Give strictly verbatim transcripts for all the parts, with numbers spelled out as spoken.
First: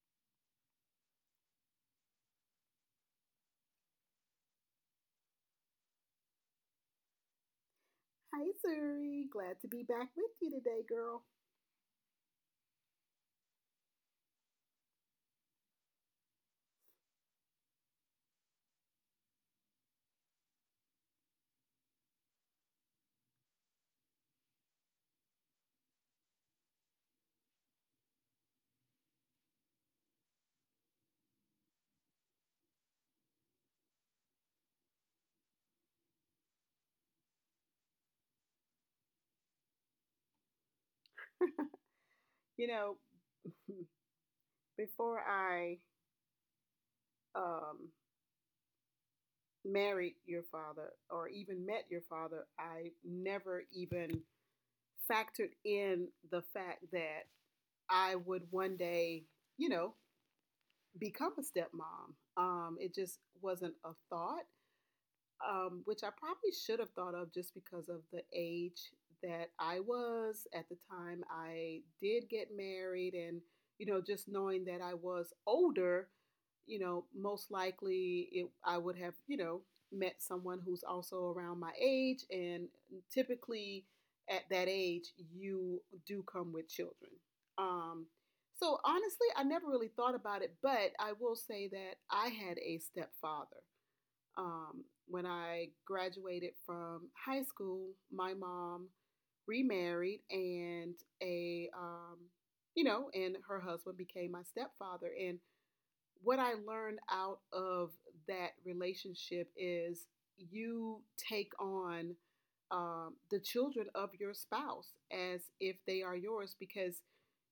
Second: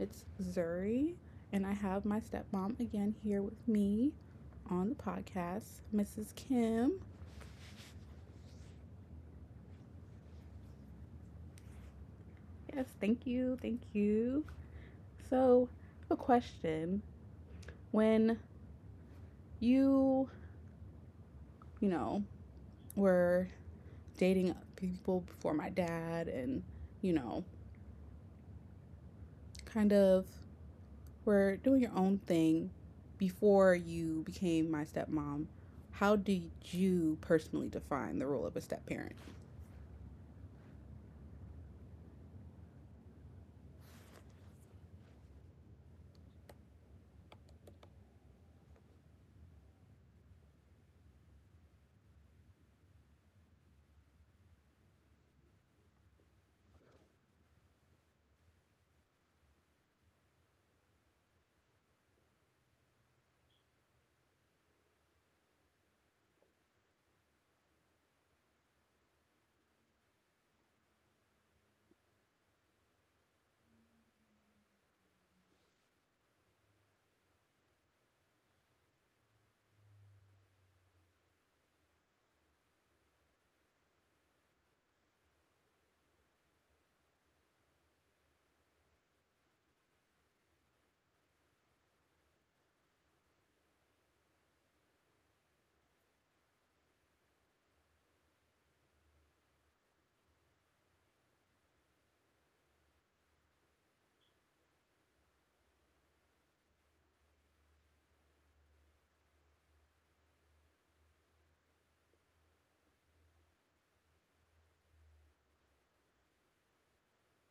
It's Zuri, and I have my stepmom again here with me on the podcast, Missus Kim. Hi, Suri. Glad to be back with you today, girl. Yes, thank you, thank you. So, a question. When you, you know, were dating people before my dad and, you know, kind of were doing your own thing before you became my stepmom, how did you personally define the role of a step parent? You know, before I um, married your father or even met your father, I never even factored in the fact that I would one day, you know, become a stepmom. Um, it just wasn't a thought. Um, which I probably should have thought of just because of the age that I was at the time I did get married, and you know, just knowing that I was older, you know, most likely it, I would have, you know, met someone who's also around my age, and typically at that age, you do come with children. Um, so honestly, I never really thought about it, but I will say that I had a stepfather. Um, when I graduated from high school, my mom remarried and a um, you know, and her husband became my stepfather. And what I learned out of that relationship is you take on um, the children of your spouse as if they are yours because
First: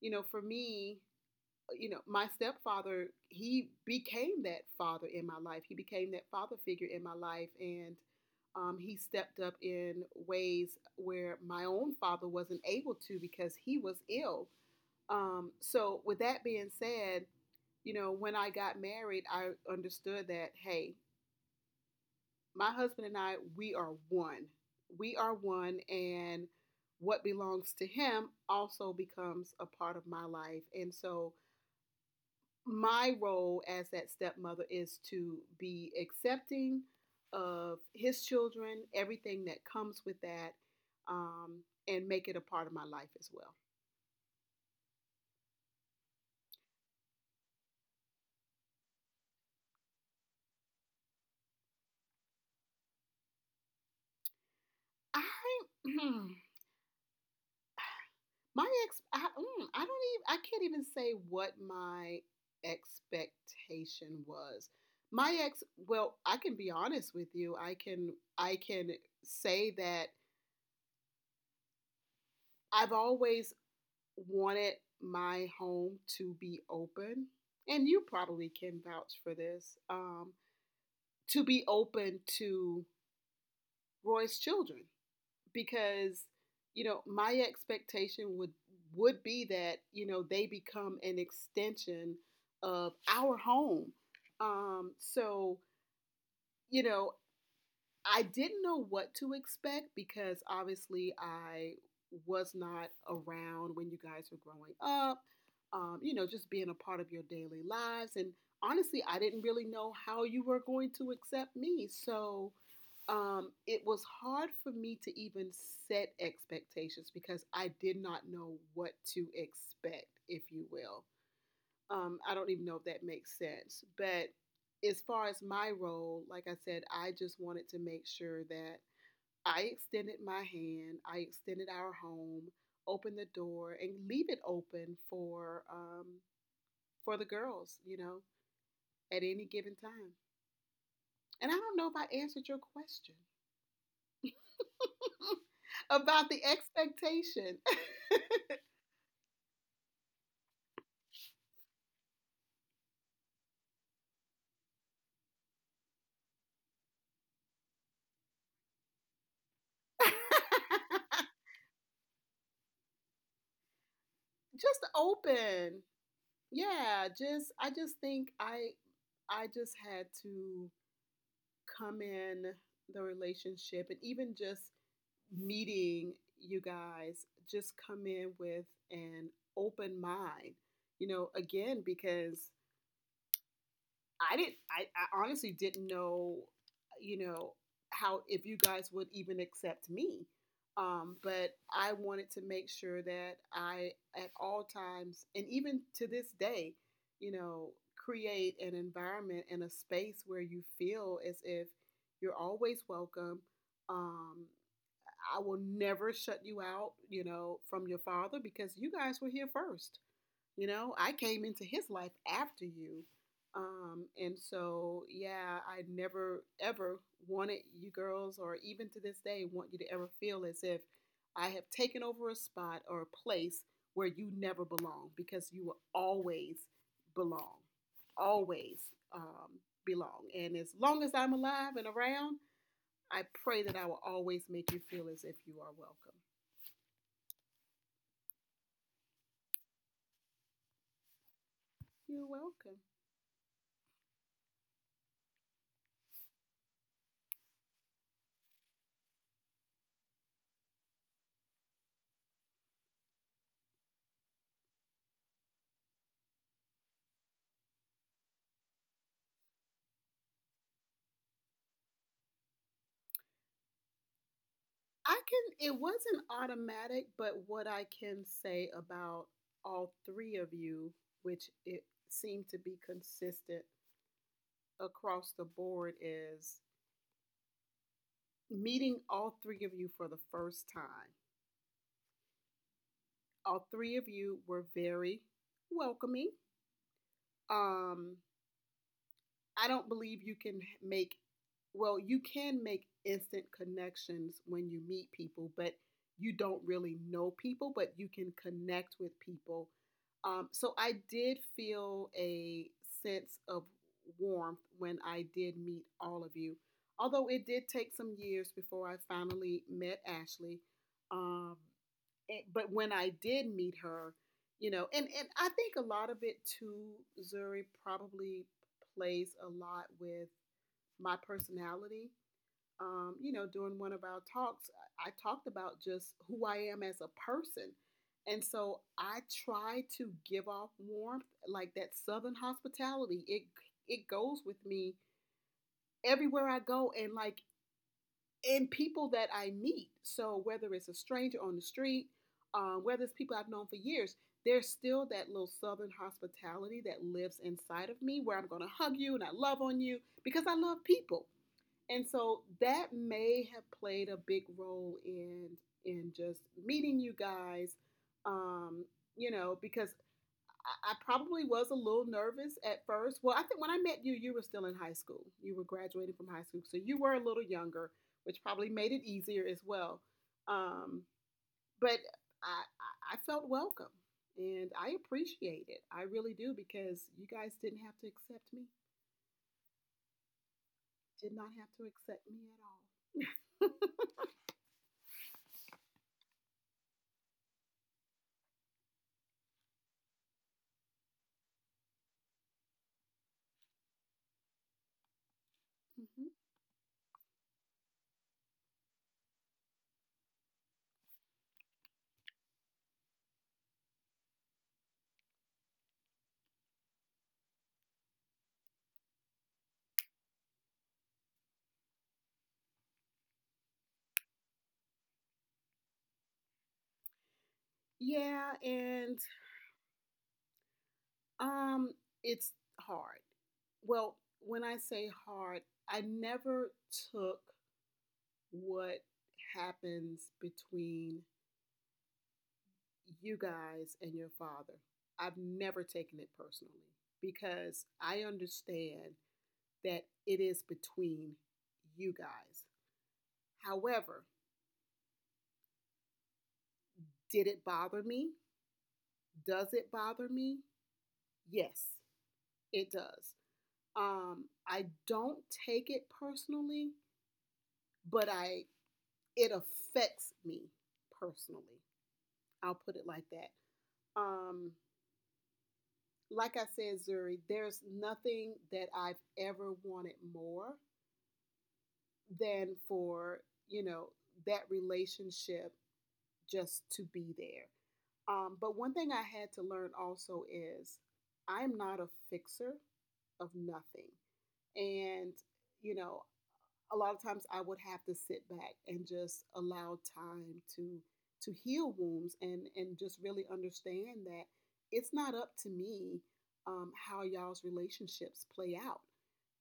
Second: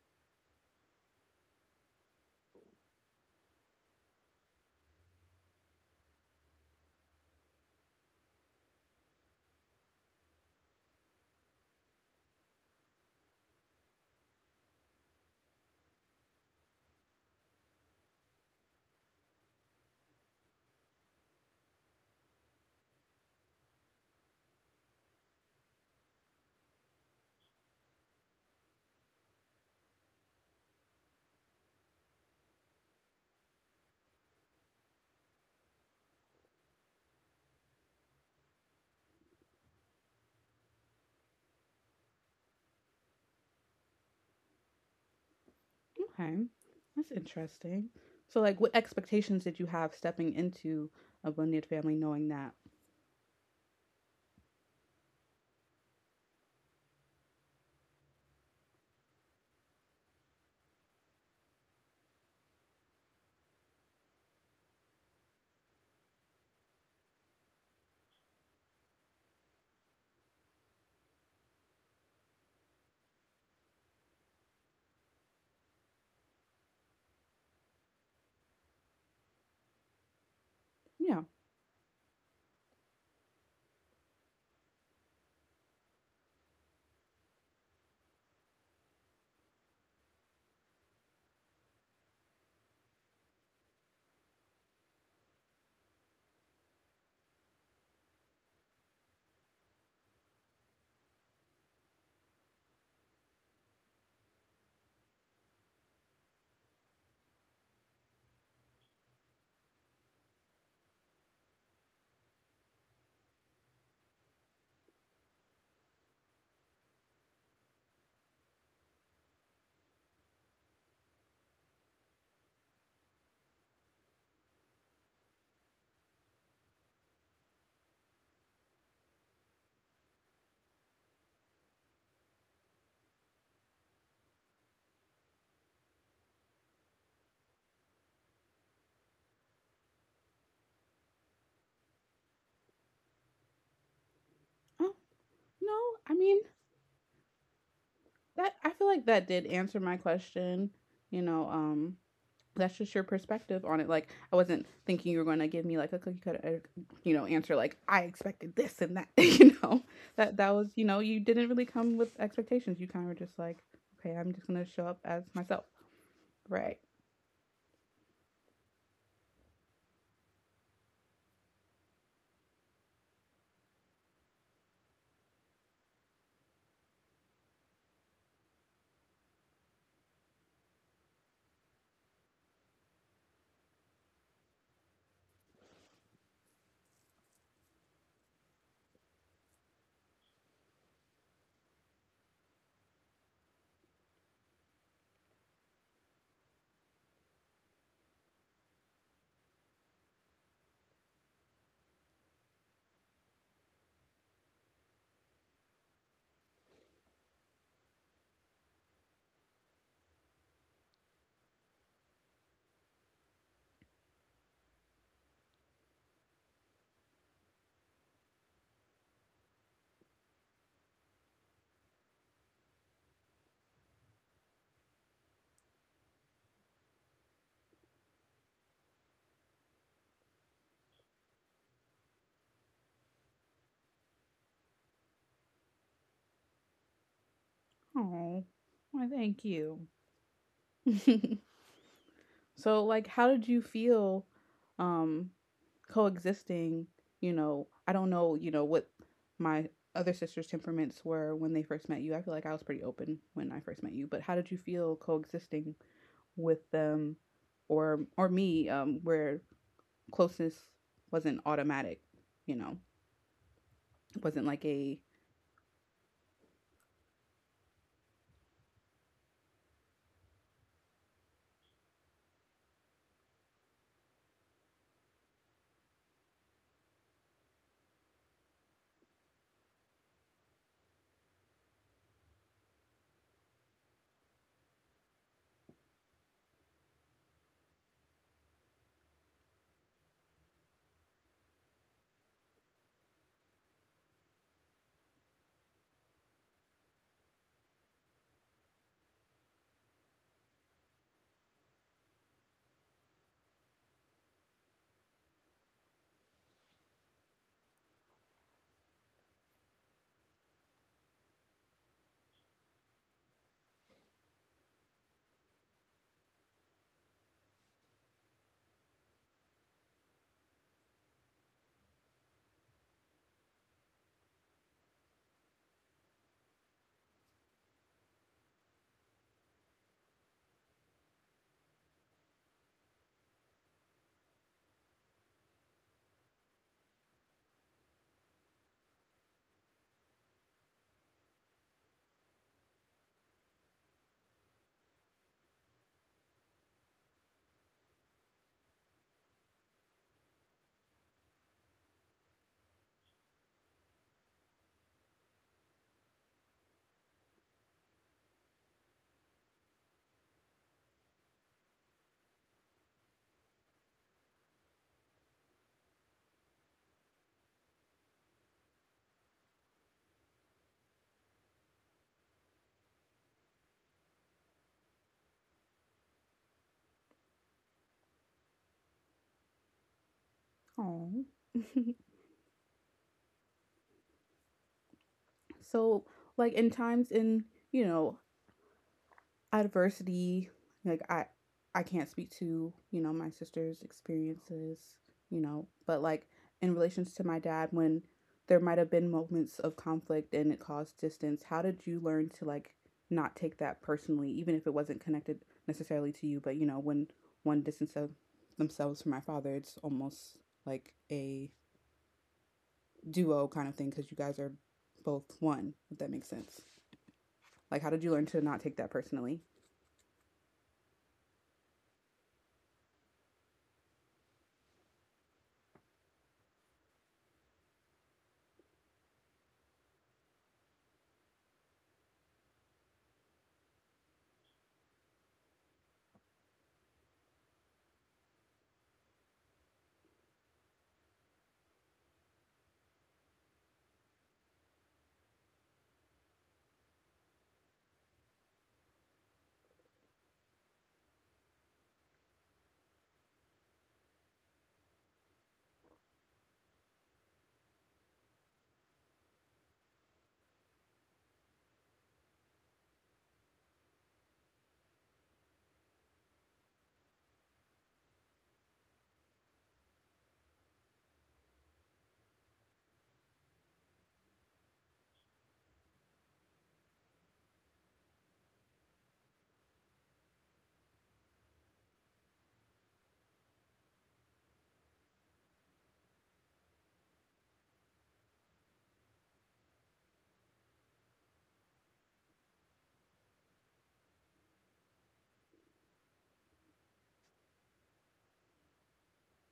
you know for me you know, my stepfather, he became that father in my life. He became that father figure in my life. And um, he stepped up in ways where my own father wasn't able to because he was ill. Um, so, with that being said, you know, when I got married, I understood that, hey, my husband and I, we are one. We are one. And what belongs to him also becomes a part of my life. And so, my role as that stepmother is to be accepting of his children, everything that comes with that, um, and make it a part of my life as well. Okay, that's interesting. So, like, what expectations did you have stepping into a blended family, knowing that? I my ex I, mm, I don't even I can't even say what my expectation was. My ex Well, I can be honest with you. I can I can say that I've always wanted my home to be open, and you probably can vouch for this, um, Yeah. to be open to Roy's children because you know my expectation would would be that you know they become an extension of our home. Um, so you know I didn't know what to expect because obviously I was not around when you guys were growing up, um, you know, just being a part of your daily lives. And honestly, I didn't really know how you were going to accept me. So um, it was hard for me to even set expectations because I did not know what to expect, if you will. Um, I don't even know if that makes sense. But as far as my role, like I said, I just wanted to make sure that I extended my hand, I extended our home, opened the door, and leave it open for um, for the girls, you know, at any given time. And I don't know if I answered your question Oh no, I about the mean expectation. that. I feel like that did answer my question. You know, um, that's just your perspective on it. Like, I wasn't thinking you were going to give me like a cookie cutter, uh, you know, answer like I expected this and that. You know, that that was, you know, you didn't really come with expectations. You kind of were just like, okay, I'm just gonna show Just up as myself, open. right? Yeah, just I just think I I just had to come in the relationship and even just meeting you guys, just come in with an open mind, you know, again, because I didn't. I, I honestly didn't know, you know, how if you guys would even accept me. Um, but I wanted to make sure that I, at all times, and even to this day, you know, create an environment and a space where you feel as if you're always welcome. Um, I will never shut you out, you know, from your father because you guys were here first. You know, I came into his life after you. Um, and so, yeah, I never ever wanted you girls, or even to this day, want you to ever feel as if I have taken over a spot or a place where you never belong because you will always belong, always um, belong. And as long as I'm alive and around, I pray that I will always make you feel as if you are welcome. Oh, why? Thank you. You're welcome. So like how did you feel um coexisting, you know, I don't know, you know, what my other sisters' temperaments were when they first met you. I feel like I was pretty open when I first met you, but how did you feel coexisting with them or or me um where closeness wasn't automatic, you know, wasn't like a I can, it wasn't automatic, but what I can say about all three of you, which it seemed to be consistent across the board, is meeting all three of you for the first time. All three of you were very welcoming. Um, I don't believe you can make well, you can make instant connections when you meet people, but you don't really know people, but you can connect with people. Um, so I did feel a sense of warmth when I did meet all of you, although it did take some years before I finally met Ashley. Um, but when I did meet her, you know, and and I think a lot of it too, Zuri probably plays a lot with my personality. Um, you know, during one of our talks, I talked about just who I am as a person. And so I try to give off warmth, like that southern hospitality. It it goes with me everywhere I go and like and people that I meet. So whether it's a stranger on the street, uh, whether it's people I've known for years, there's still that little southern hospitality that lives inside of me where I'm going to hug you and I love on you because I love people. And so that may have played a big role in in just meeting you guys um, you know, because I, probably was a little nervous at first. Well, I think when I met you, you were still in high school. You were graduating from high school, so you were a little younger, which probably made it easier as well. Um, but I, I felt welcome, and I appreciate it. I really do because you guys didn't have to accept me. Oh. Did not have to accept me at all. So like in times in, you know, adversity, like I I can't speak to, you know, my sister's experiences, you know, but like Mm-hmm. in relations to my dad when there might have been moments of conflict and it caused distance, how did you learn to like not take that personally even if it wasn't connected necessarily to you, but you know, when one distance of themselves from my father, it's almost like a duo kind of thing because you guys are both one, if that makes sense. Like, how did you learn to Yeah, not take that and personally? um, it's hard. Well, when I say hard, I never took what happens between you guys and your father. I've never taken it personally because I understand that it is between you guys. However, did it bother me? Does it bother me? Yes, it does. Um, I don't take it personally, but I it affects me personally. I'll put it like that. Um, Like I said, Zuri, there's nothing that I've ever wanted more than for, you know, that relationship just to be there. Um, but one thing I had to learn also is I'm not a fixer of nothing. And, you know, a lot of times I would have to sit back and just allow time to to heal wounds and and just really understand that it's not up to me um, how y'all's relationships play out.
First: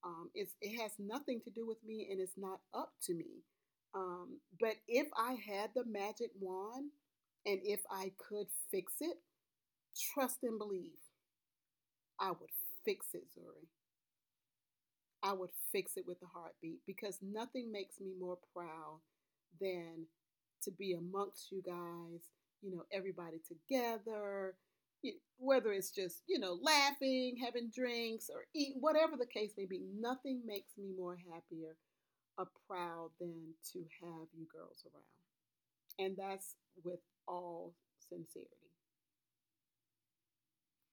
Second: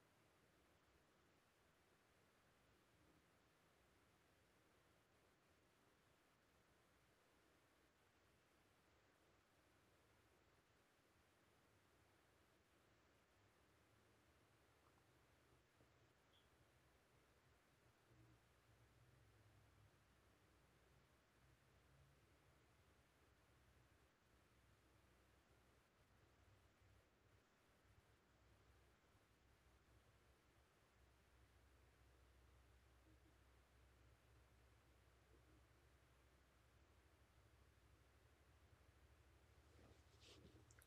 Um, it's it has nothing to do with me and it's not up to me. Um, but if I had the magic wand and if I could fix it, trust and believe I would fix it, Zuri. I would fix it with a heartbeat because nothing makes me more proud than to be amongst you guys, you know, everybody together, whether it's just, you know, laughing, having drinks, or eating, whatever the case may be, nothing makes me more happier or proud than to have you girls around. And that's with all sincerity.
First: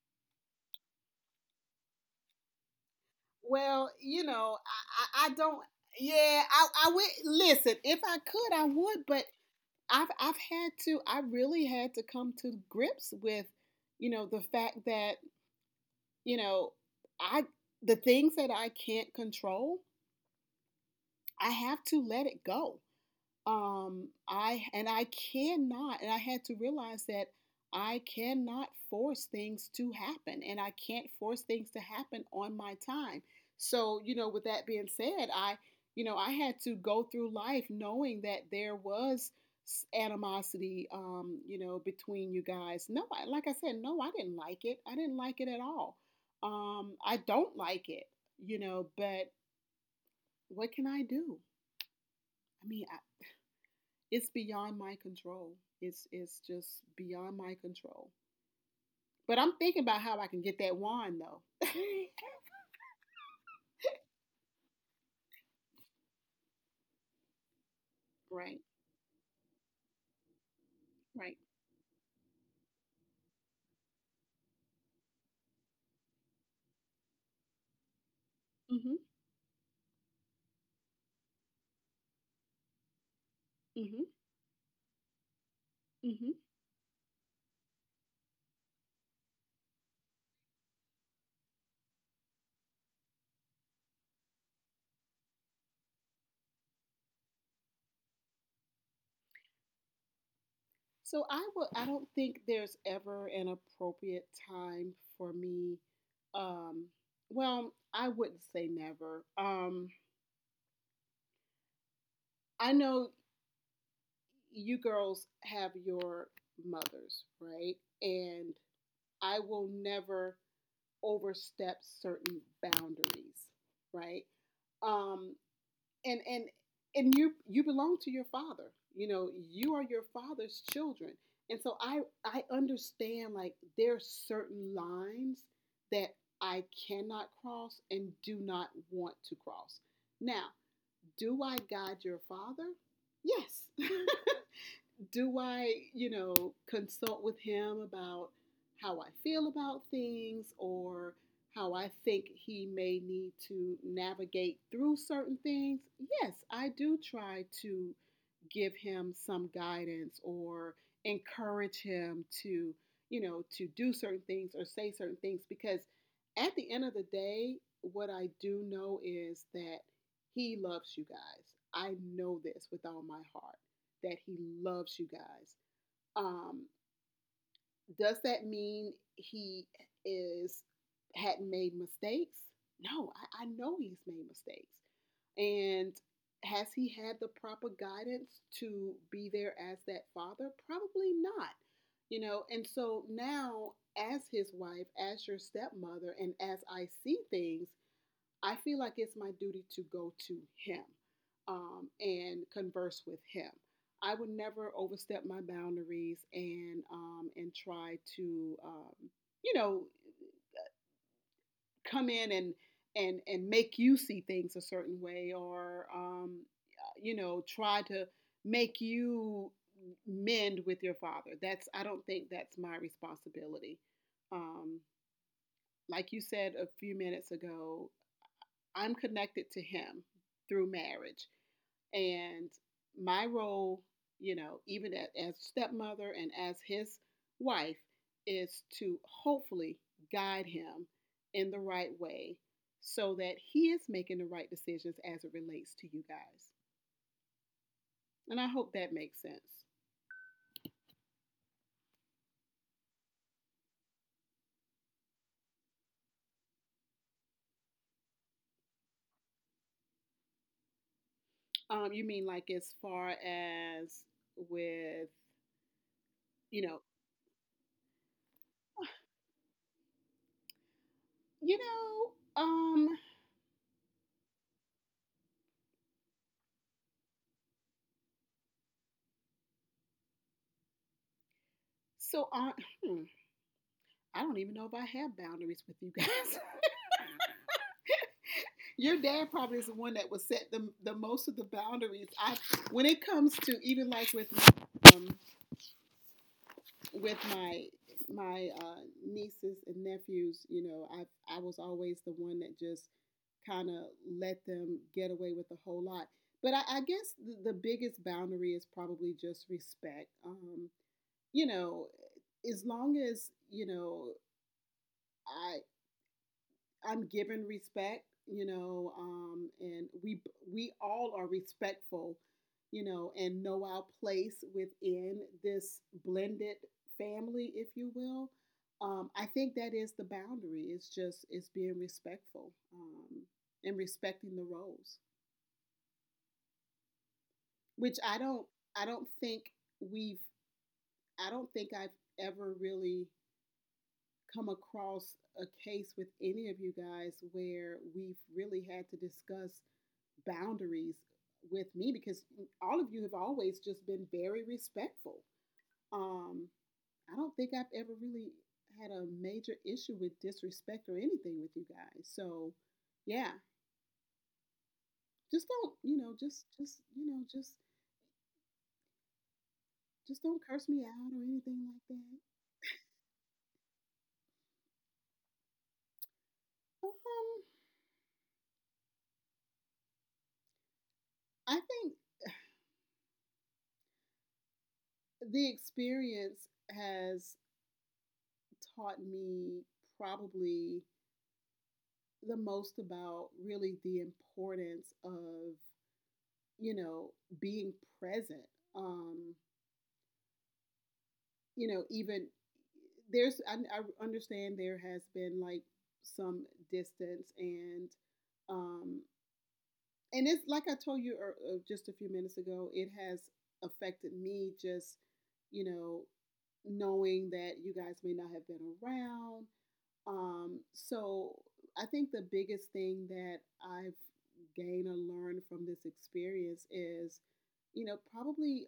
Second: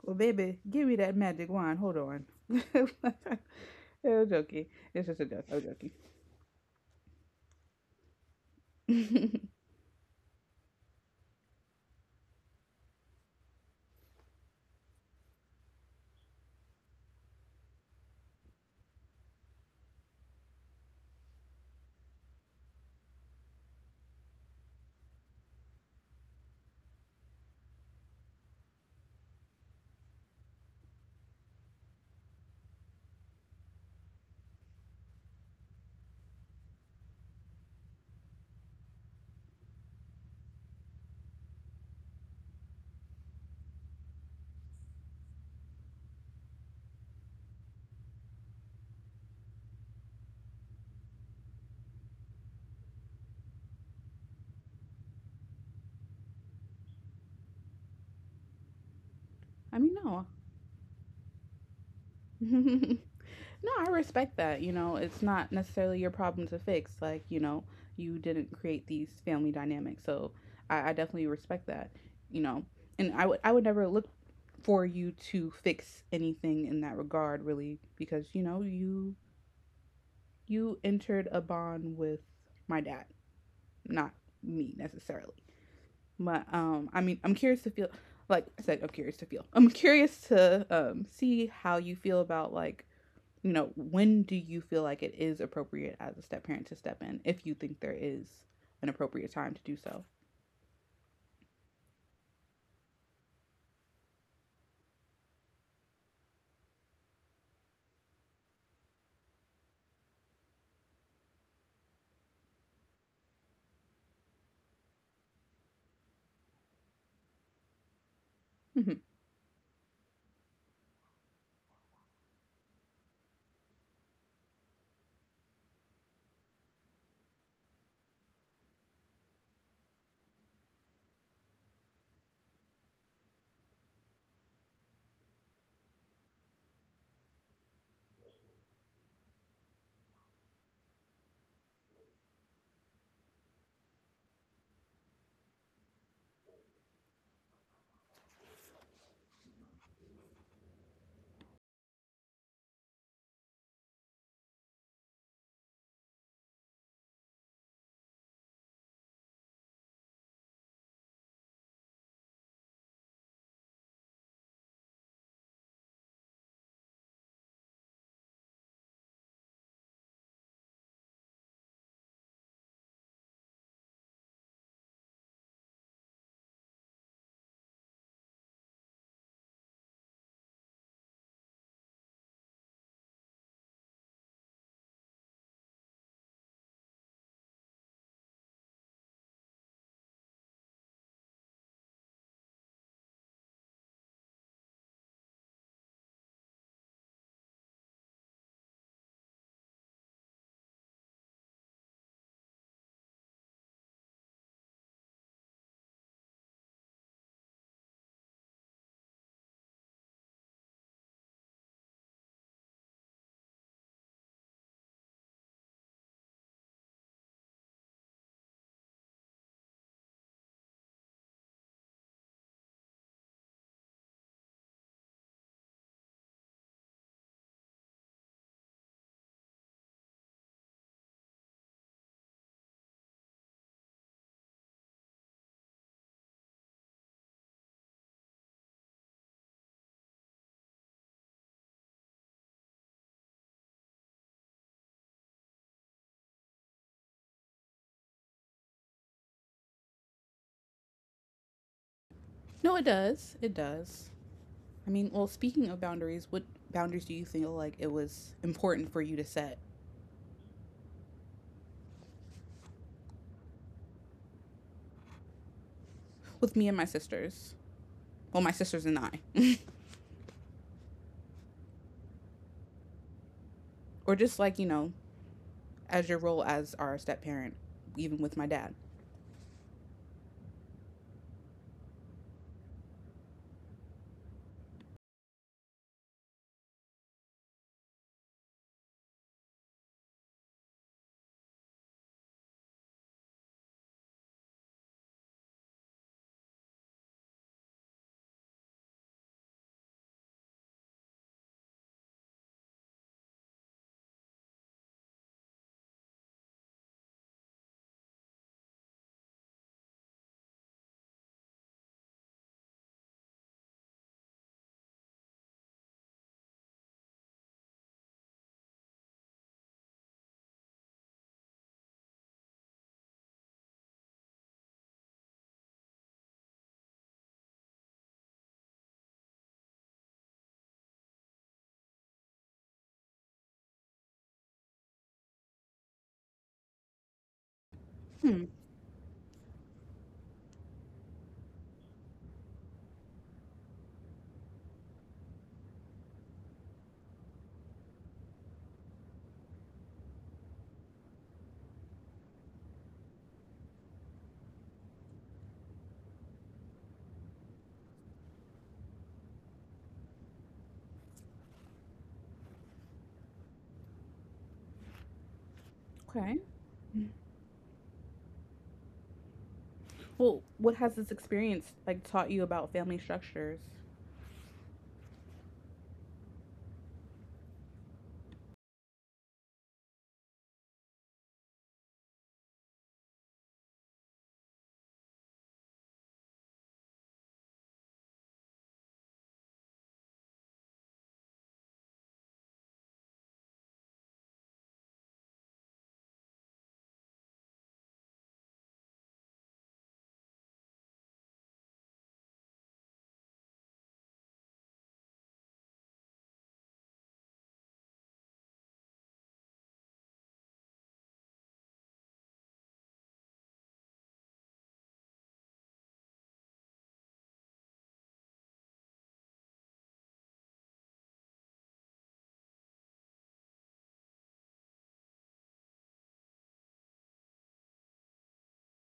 Well, baby, give me that magic wand. Hold on. I Well, you know, joking. It's just I, I, a I joke. don't, I'm joking. yeah, I, I would, listen, if I could, I would, but I've I've had to I really had to come to grips with, you know, the fact that, you know, I the things that I can't control, I have to let it go um I and i cannot and I had to realize that I cannot force things to happen and I can't force things to happen on my time. So you know with that being said I you know I had to go through life knowing that there was animosity um you know between you guys. No I, like I said, no, I didn't like it, I didn't like it at all. um I don't like it, you know, but what can I do? i mean I, it's beyond my control. It's it's just beyond my control. But I'm I thinking mean, about how no. I can get that wand though. No, I respect that. You know, it's not necessarily your problem to fix. Like, you know, you didn't Right, create these family dynamics. So I, I definitely right. respect that, you know. And I would I would never look for you to fix anything in that regard really because, you know, Mhm, you you entered a bond with my dad, mhm, not me necessarily. mhm. But um, I mean, I'm curious to feel like I said, I'm curious to feel. I'm curious to um see how you feel about like you know when do you feel like it is appropriate as a step parent to step in if you think there is an appropriate time to do so. So I will. I don't think there's ever an appropriate time for me. Um, well, I wouldn't say never. Um, I know you girls have your mothers, right? And Hmm. I will never overstep certain boundaries, right? Um, and and and you you belong to your father. You know, you are your father's children. And so I I understand like there are certain lines that I cannot cross and do not want to cross. Now, do I guide your father? Yes. Do I, you know, consult with him about how I feel about things or how I think he may need to navigate through certain things? Yes, I do try to give him some guidance or encourage him to, you know, to do certain things or say certain things because at the end of the day, what I do know is that he loves you guys. I know this with all my heart that he loves you guys. Um, does that mean he is hadn't made mistakes? No, I, I know he's made mistakes. And has he had the proper guidance to be there as that father? Probably not. You know, and so now as his wife, as your stepmother, and as I see things, I feel like it's my duty to go to him, um, and converse with him. I would never overstep my boundaries and um, and try to um, you know come in and and and make you see things a certain way or um, you know try to make you mend with your father. That's I don't think that's my responsibility. Um, like you said a few minutes ago, I'm connected to him through marriage. And my role, you know, even as stepmother and as his wife, is to hopefully guide him in the right way so that he is making the right decisions as it relates to you guys. And I hope that makes sense. No, it does. It does. I mean, well, speaking of boundaries, what boundaries do you feel like it was important for you to set Um, you mean like as far as with with you me and my know, sisters? Well, my sisters and I, you know, um, or just like you know, as your role as our step parent, even with my dad. so on. Hmm, I don't even know if I have boundaries with you guys. Your dad probably is the one that will set the the most of the boundaries. I when it comes to even like with my, um, with my my uh, nieces and nephews, you know, I I was always the one that just kind of let them get away with a whole lot. But I, I guess the, the biggest boundary is probably just respect. Um, you know, as long as you know, I I'm given respect, you know, um, and we we all are respectful, you know, and know our place within this blended family, if you will. Um, I think that is the boundary. It's just it's being respectful, um, and respecting the roles, which I Hmm. don't I don't think we've I don't think I've ever really come across a case with any of you guys where we've really had to discuss boundaries with me because all of you have always just been very respectful. Um, I don't think I've ever really had a major issue with disrespect or anything with you guys. So, yeah, just don't, you know, Okay. just, just, you know, just, just Well, don't what curse has me this out or experience anything like like taught that. you about family structures? Um, I think the experience has taught me probably the most about really the importance of you know, being present. Um, you know, even there's, I, I understand there has been like some distance and, um, and it's like I told you er- er, just a few minutes ago, it has affected me just, you know, knowing that you guys may not have been around. Um, so I think the biggest thing that I've gained or learned from this experience is you know, probably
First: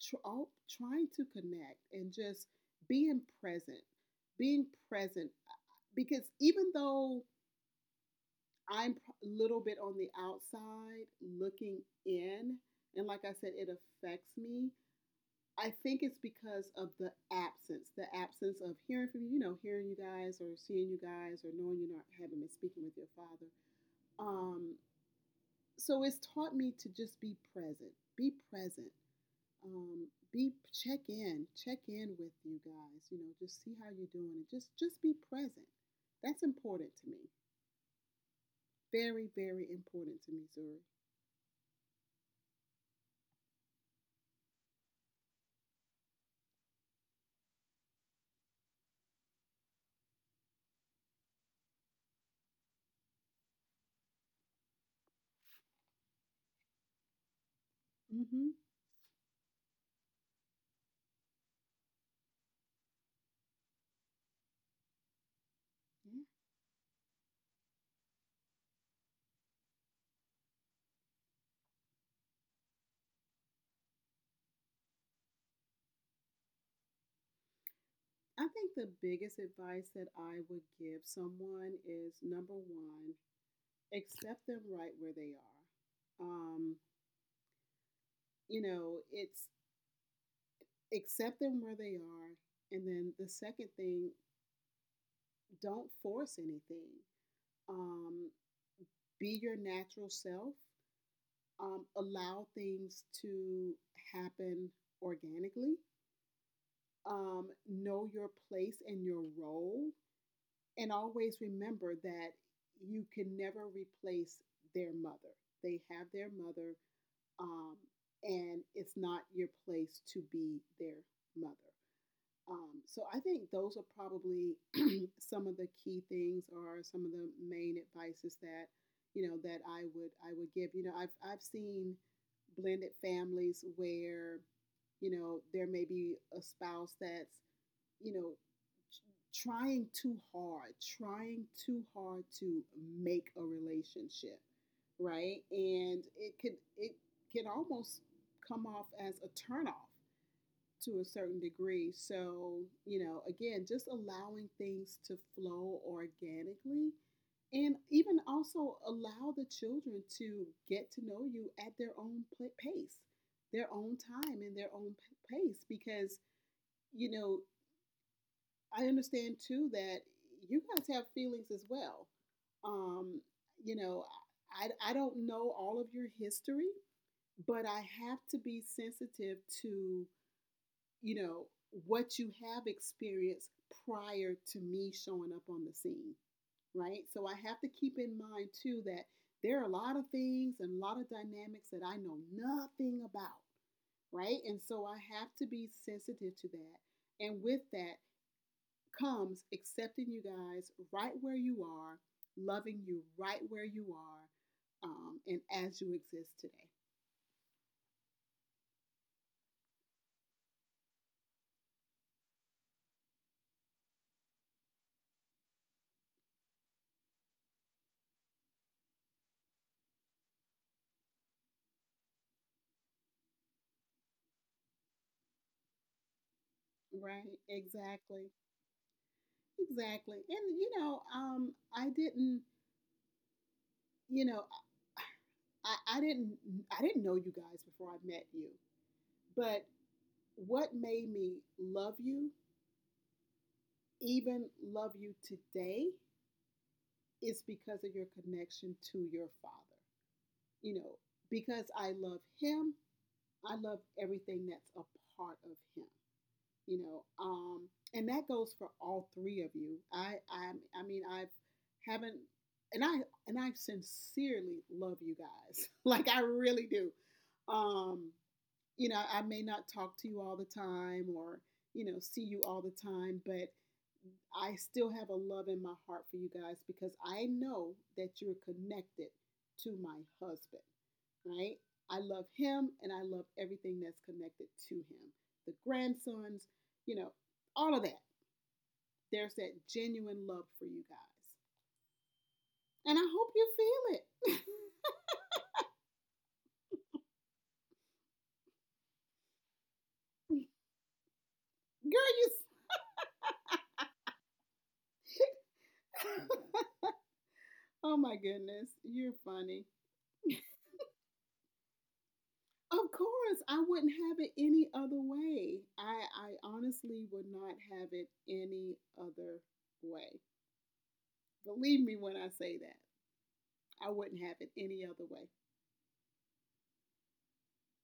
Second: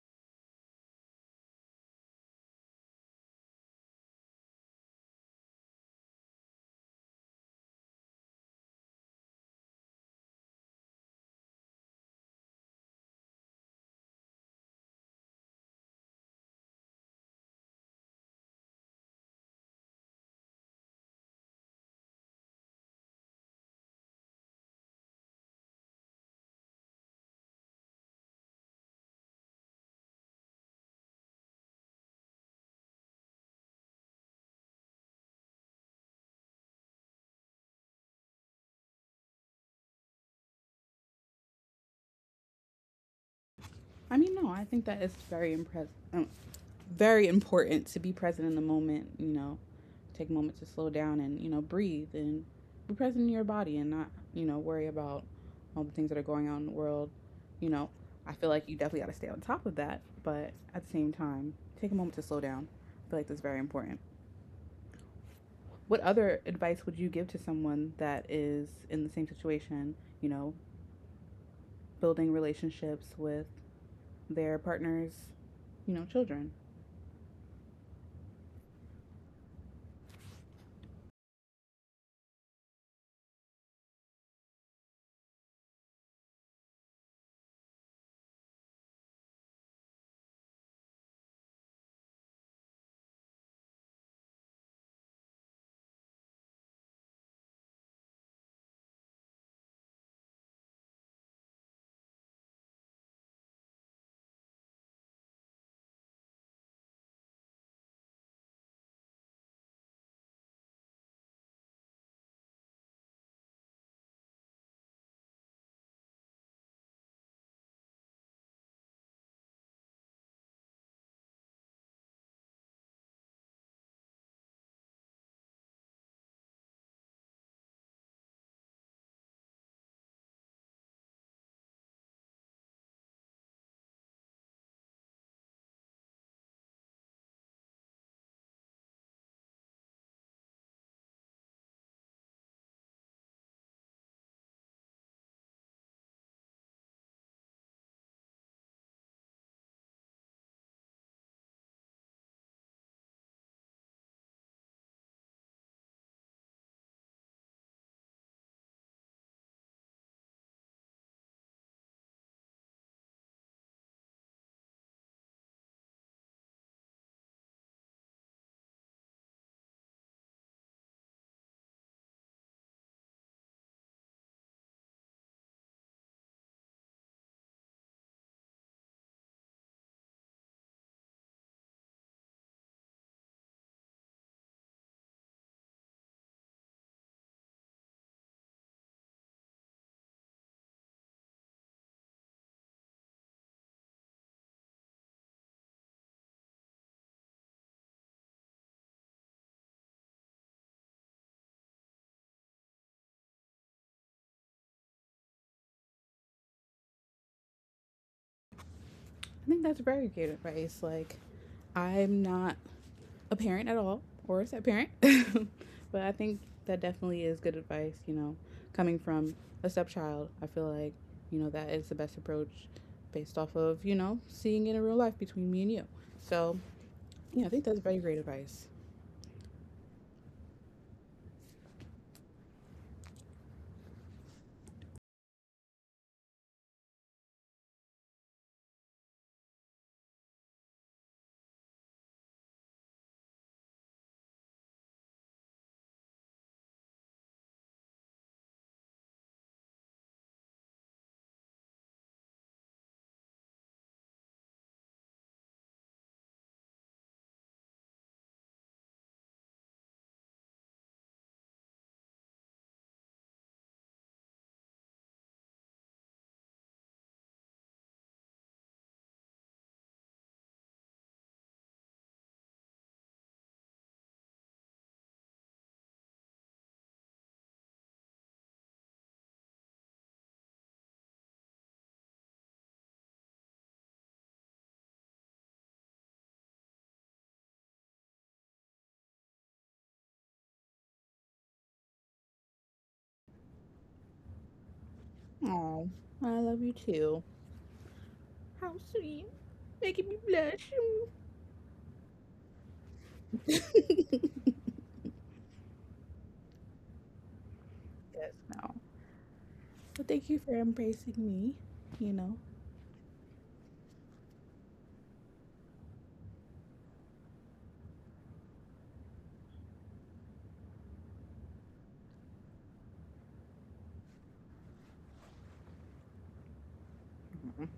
tr- all, trying to connect and just being present, being present. uh, Because even though I'm a little bit on the outside looking in, and like I said, it affects me. I think it's because of the absence, the absence of hearing from you, you know, hearing you guys or seeing you guys or knowing you're not having been speaking with your father. Um, so it's taught me to just be present, be present, um, be check in, check in with you guys. You know, just see how you're doing, and just just be present. That's important to me. Very, very important to me, Zuri. I mean, no, I think that it's very impress- um, very important to be present in the moment. You know, take a moment to slow down and you know breathe and be present in your body and not you know worry about all the things that are going on in the world. You know, I Mm-hmm. feel like you definitely got to stay on top of that, but at the same time, take a moment to slow down. I feel like that's very important. What Yeah. other advice would you give to someone that is in the same situation, you know, building relationships with their partner's, you know, children? I think the biggest advice that I would give someone is number one, accept them right where they are. Um, you know, it's accept them where they are. And then the second thing, don't force anything. Um, be your natural self. Um, allow things to happen organically, um, know your place and your role, and always remember that you can never replace their mother. They have their mother, um, and it's not your place to be their mother. Um, so I think those are probably some of the key things or some of the main advices that you know that I would I would give. You know, I've I've seen blended families where you know there may be a spouse that's you know trying too hard, trying too hard to make a relationship, right? And it could it can almost come off as a turnoff to a certain degree. So, you know, again, just allowing things to flow organically and even also allow the children to get to know you at their own pace, their own time, and their own pace. Because, you know, I understand too that you guys have feelings as well. Um, you know, I, I don't know all of your history, but I have to be sensitive to you know, what you have experienced prior to me showing up on the scene, right? So I have to keep in mind too that there are a lot of things and a lot of dynamics that I know nothing about, right? And so I have to be sensitive to that. And with that comes accepting you guys right where you are, loving you right where you are, um, and as you exist today, I think that's very good advice. Like, I'm not a parent at all or a step parent, but I think that definitely is good advice, you know, coming from a stepchild. I feel like, you know, that is the best approach based off of, you know, seeing it in real life between me and you. So, right? yeah, I think that's very great Exactly. advice. Exactly. And you know, um, I didn't you know, I, I didn't I didn't know you guys before I met you, but what made me love you, even love you today, is because of your connection to your father. You know, because I love him, I love everything that's a part of him. You know, um, and that goes for all three of you. I I I mean I've haven't and I and I sincerely love you guys. Like I really do. Um, you know, I may not talk to you all the time or, you know, see you all the time, but I still have a love in my heart for you guys because I know that you're connected to my husband, right? I love him and I love everything that's connected to him. The grandsons, you know, all of that. There's that genuine love for you guys. And I hope you feel it. Oh, I love you too. How sweet. Making me blush. Girl, you. Oh my Yes. goodness, No. you're funny. But thank you for embracing me, you know. Of course, I wouldn't have it any other way. I, I honestly would not have it any other way. Believe me when I say that. I wouldn't have it any other way. Mhm.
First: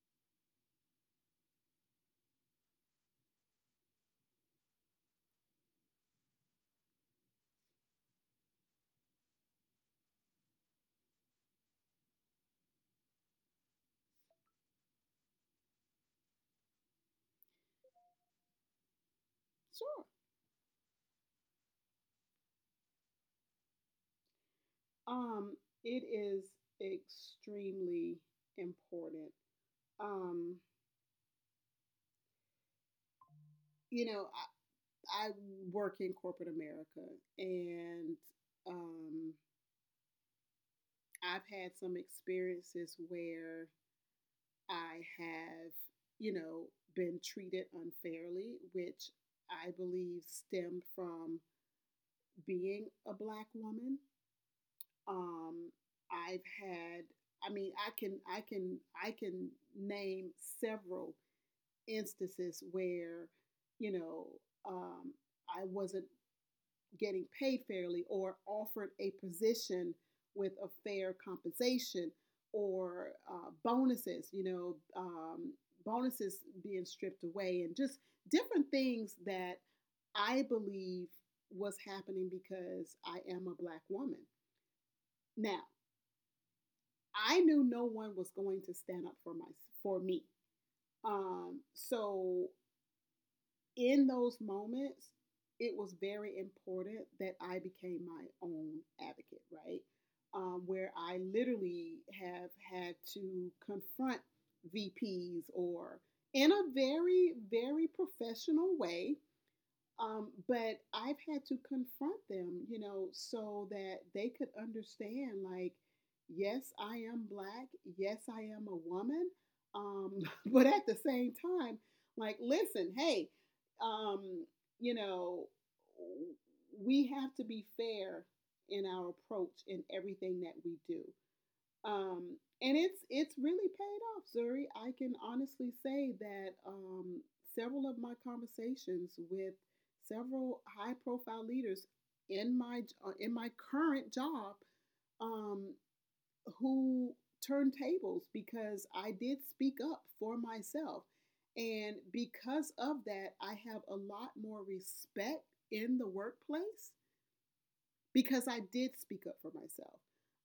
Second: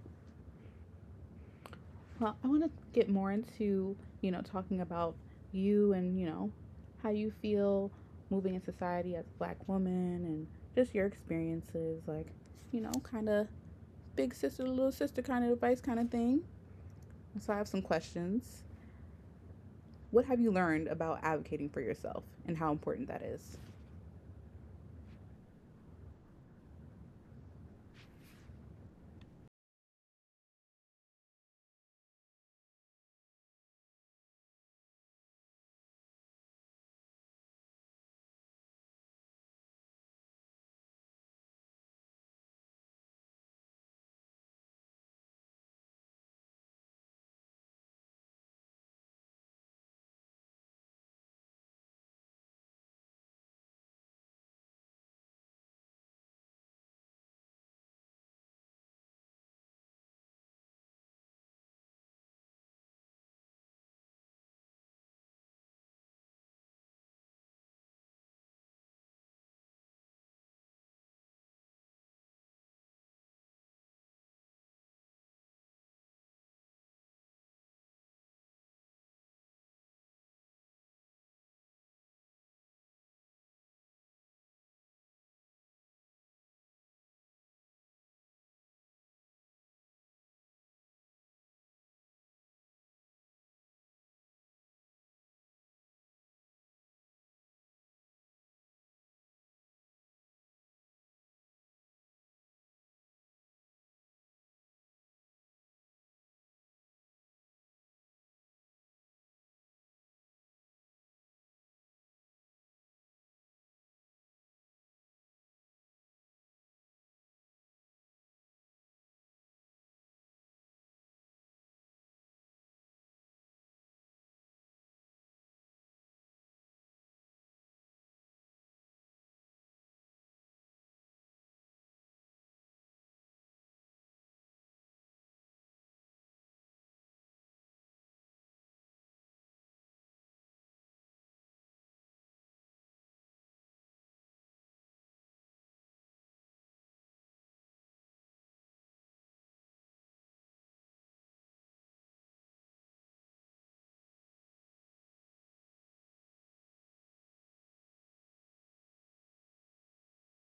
Well, I want to get more into, you know, talking about you and, you know, how you feel moving in society as a black woman and just your experiences, like, you know, kind of big sister, little sister kind of advice kind of thing. So I have some questions. Sure. What have you learned about advocating for yourself and how important that is? Um, it is extremely important. Um, you know, I, I work in corporate America and um, I've had some experiences where I have, you know, been treated unfairly, which I believe stemmed from being a black woman. Um, I've had, I mean, I can, I can, I can name several instances where, you know, um, I wasn't getting paid fairly or offered a position with a fair compensation or uh, bonuses, you know, um, bonuses being stripped away and just different things that I believe was happening because I am a black woman. Now, I knew no one was going to stand up for my for me. Um, so in those moments, it was very important that I became my own advocate, right? Um, where I literally have had to confront V Ps or in a very, very professional way, um, but I've had to confront them, you know, so that they could understand like, yes, I am black. Yes, I am a woman. Um, but at the same time, like, listen, hey, um, you know, we have to be fair in our approach in everything that we do. Um, and it's it's really paid off, Zuri. I can honestly say that um, several of my conversations with several high profile leaders in my uh, in my current job, um, who turned tables because I did speak up for myself. And because of that, I have a lot more respect in the workplace because I did speak up for myself.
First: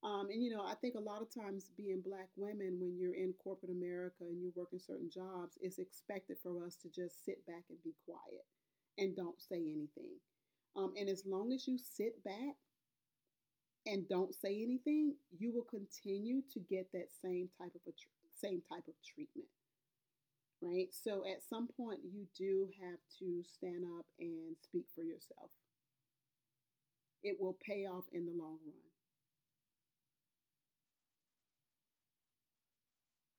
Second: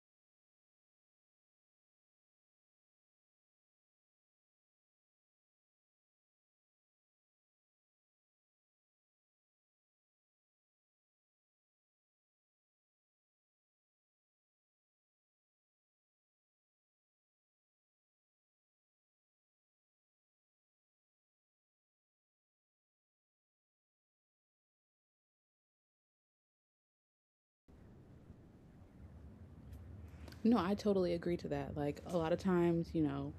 Um, and you know, I think a lot of times being black women, when you're in corporate America and you're working certain jobs, it's expected for us to just sit back and be quiet and don't say anything. Um, and as long as you sit back and don't say anything, you will continue to get that same type of a tr- same type of treatment, right? So at some point, you do have to stand up and speak for yourself. It will pay off in the long run. No, I totally agree to that. Like a lot of times, you know,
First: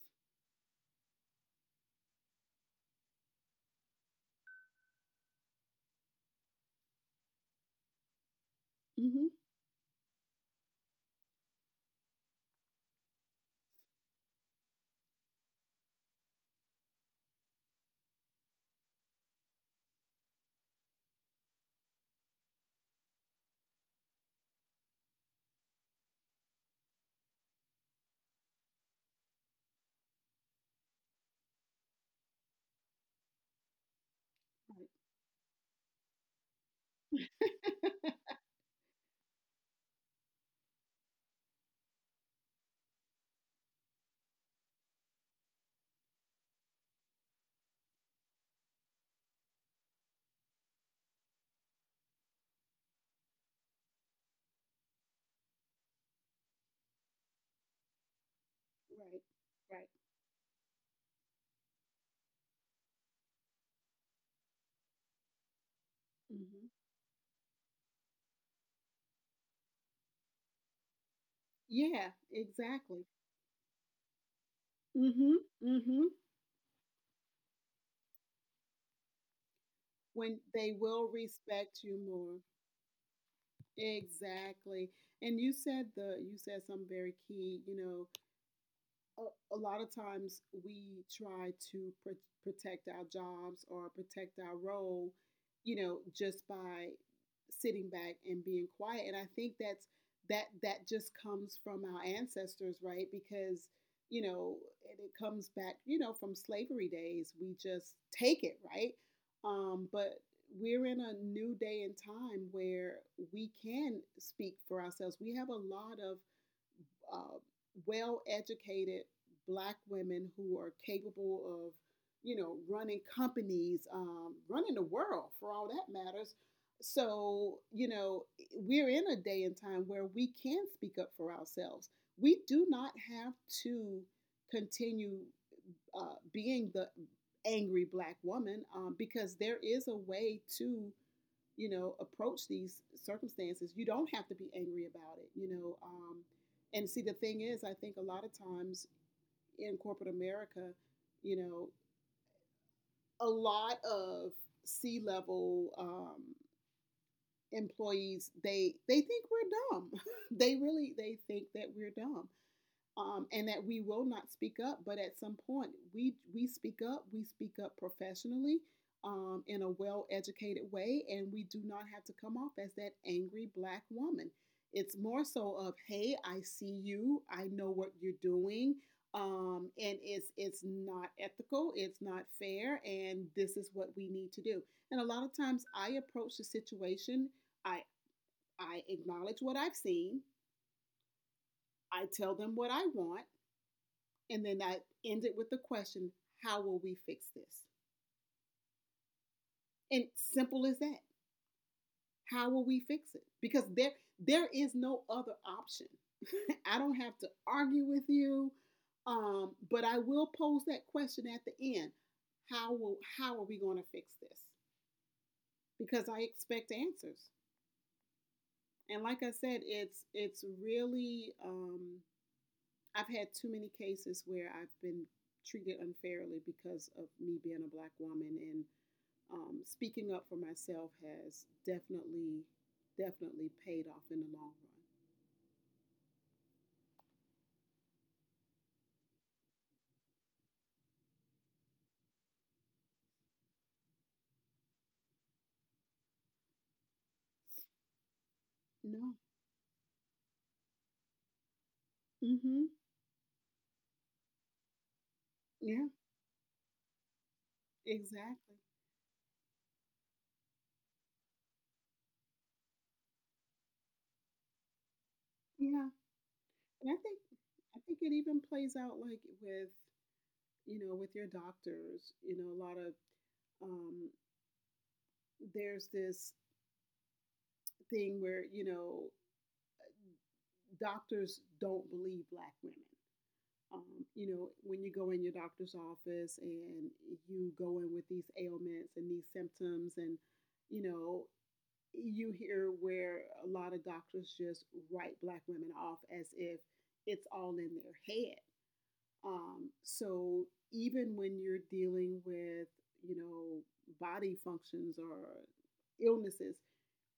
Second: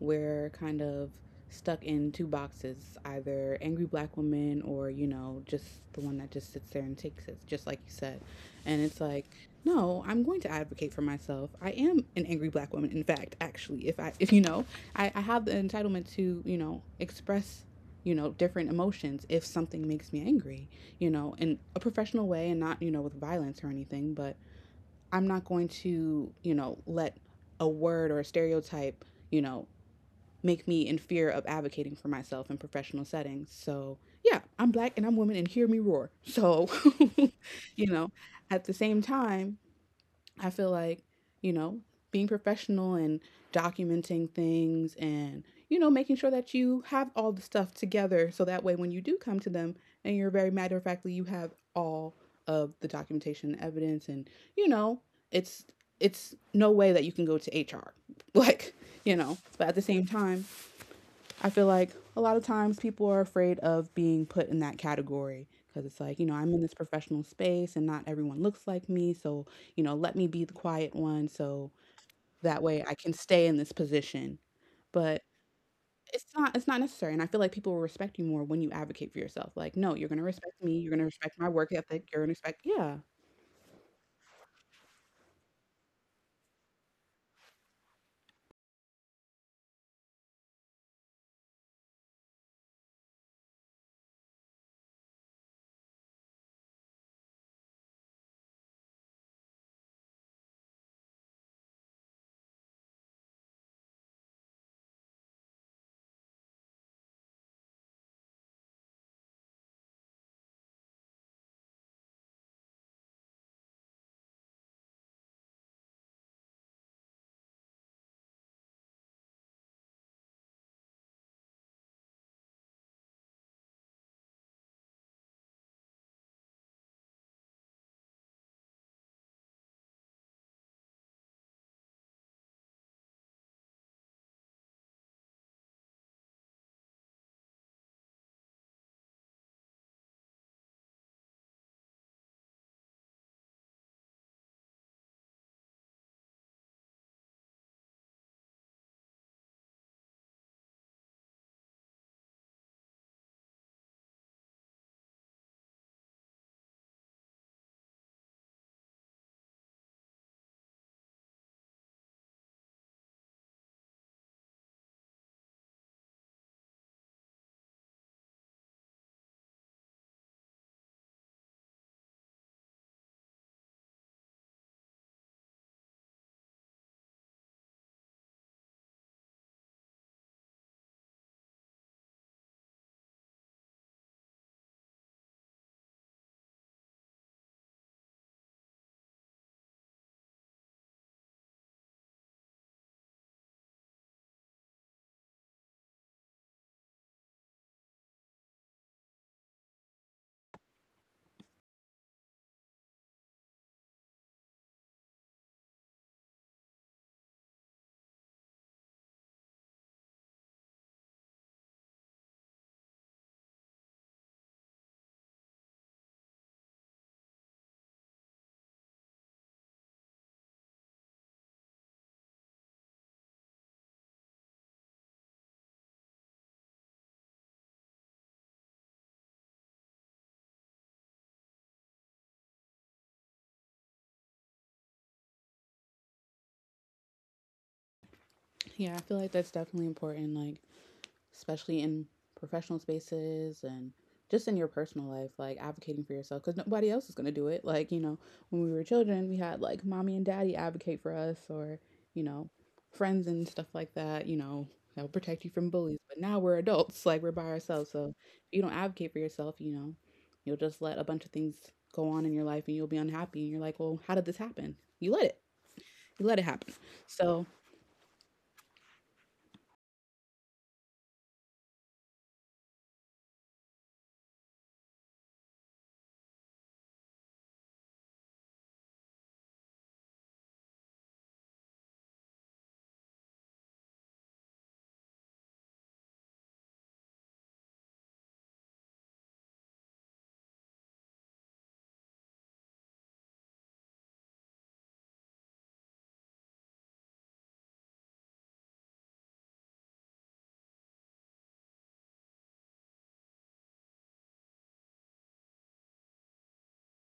we're kind of stuck in two boxes, either angry black woman or, you know, just the one that just sits there and takes it, just like you said. And it's like, Mm-hmm. no, I'm going to advocate for myself. I am an angry black woman, in fact, actually. If I if you know, I, I have the entitlement to, you know, express you know different emotions if something makes me angry you know in a professional way and not you know with violence or anything but I'm not going to, you know, let a word or a stereotype, you know, make me in fear of advocating for myself in professional settings. So, yeah, I'm Right, black and I'm woman and hear me roar. So, you know, at the same time, I feel like, you know, being professional and documenting things and, you know, making sure that you have all the stuff together so that way when you do come to them and you're very matter of factly, you have all of the documentation evidence and, you know, it's it's no way that you can go to H R. Like, you right, know, but at the right. same time, I feel like a lot of times people are afraid of being put in that category because it's like, you know, I'm in Mhm. this professional space and not everyone looks like me. So, you know, let me be the quiet one so Yeah, that way I exactly. can stay in this position. But Mhm. Mhm. it's not it's not necessary and I feel like people will respect you more when you advocate for yourself. Like, no, you're going to When respect they me, you're going to will respect my work respect you ethic, you're going to more. respect Yeah. Exactly. And you said the you said something very key, you know, a, a lot of times we try to pr- protect our jobs or protect our role, you know, just by sitting back and being quiet. And I think that's that that just comes from our ancestors, right? Because you know, and it comes back, you know, from slavery days. We just take it, right? Um, but we're in a new day and time where we can speak for ourselves. We have a lot of uh, well educated black women who are capable of, you know, running companies, um, running the world for all that matters. So, you know, we're in a day and time where we can speak up for ourselves. We do not have to continue uh, being the angry black woman um, because there is a way to, you know, approach these circumstances. You don't have to be angry about it, you know. Um, and see, the thing is, I think a lot of times in corporate America, you know, a lot of C level um, employees, they they think we're dumb. They really, they think that we're dumb, um, and that we will not speak up. But at some point, we we speak up. We speak up professionally um, in a well-educated way, and we do not have to come off as that angry black woman. It's more so of, hey, I see you. I know what you're doing. Um, and it's it's not ethical, it's not fair, and this is what we need to do. And a lot of times, I approach the situation. I I acknowledge what I've seen. I tell them what I want, and then I end it with the question, how will we fix this? And simple as that. How will we fix it? Because there there is no other option. I don't have to argue with you. Um, but I will pose that question at the end. How will how are we going to fix this? Because I expect answers. And like I said, it's it's really um, I've had too many cases where I've been treated unfairly because of me being a black woman, and um, speaking up for myself has definitely, definitely paid off in the long run. Yeah, I feel like that's definitely important like especially in professional spaces and just in your personal life, like advocating for yourself because nobody else is going to do it. Like, you know, when we were No. children, we had like mommy and daddy advocate for us or, you know, Mm-hmm. friends and stuff like that, you know, that will protect you from Yeah. bullies. But now we're adults, like we're by ourselves. So if Exactly. you don't advocate for yourself, you know, you'll just let a bunch of things go on in your life and you'll be unhappy. And you're like, well, how did this happen? You let it, Yeah. you let it happen. And I think, So I think it even plays out like with, you know, with your doctors. You know, a lot of um, there's this thing where, you know, doctors don't believe black women. Um, you know, when you go in your doctor's office and you go in with these ailments and these symptoms, and you know, you hear where a lot of doctors just write black women off as if it's all in their head. Um, so even when you're dealing with, you know, body functions or illnesses,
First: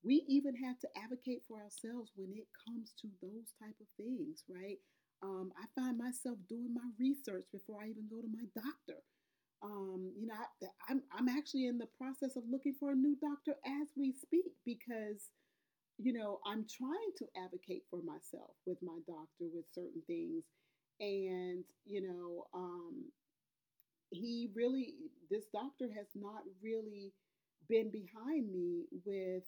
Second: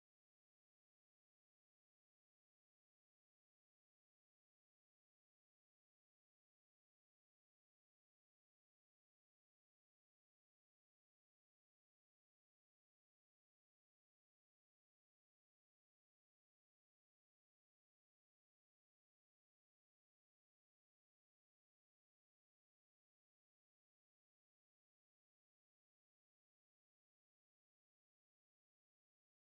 we even have to advocate for ourselves when it comes to those type of things, right? Um, I find myself doing my research before I even go to my doctor. Um, you know, I, am I'm, I'm actually in the process of looking for a new doctor as we speak because, you know, I'm trying to advocate for myself with my doctor with certain things. And, you know, um, he really, this doctor has not really been behind me with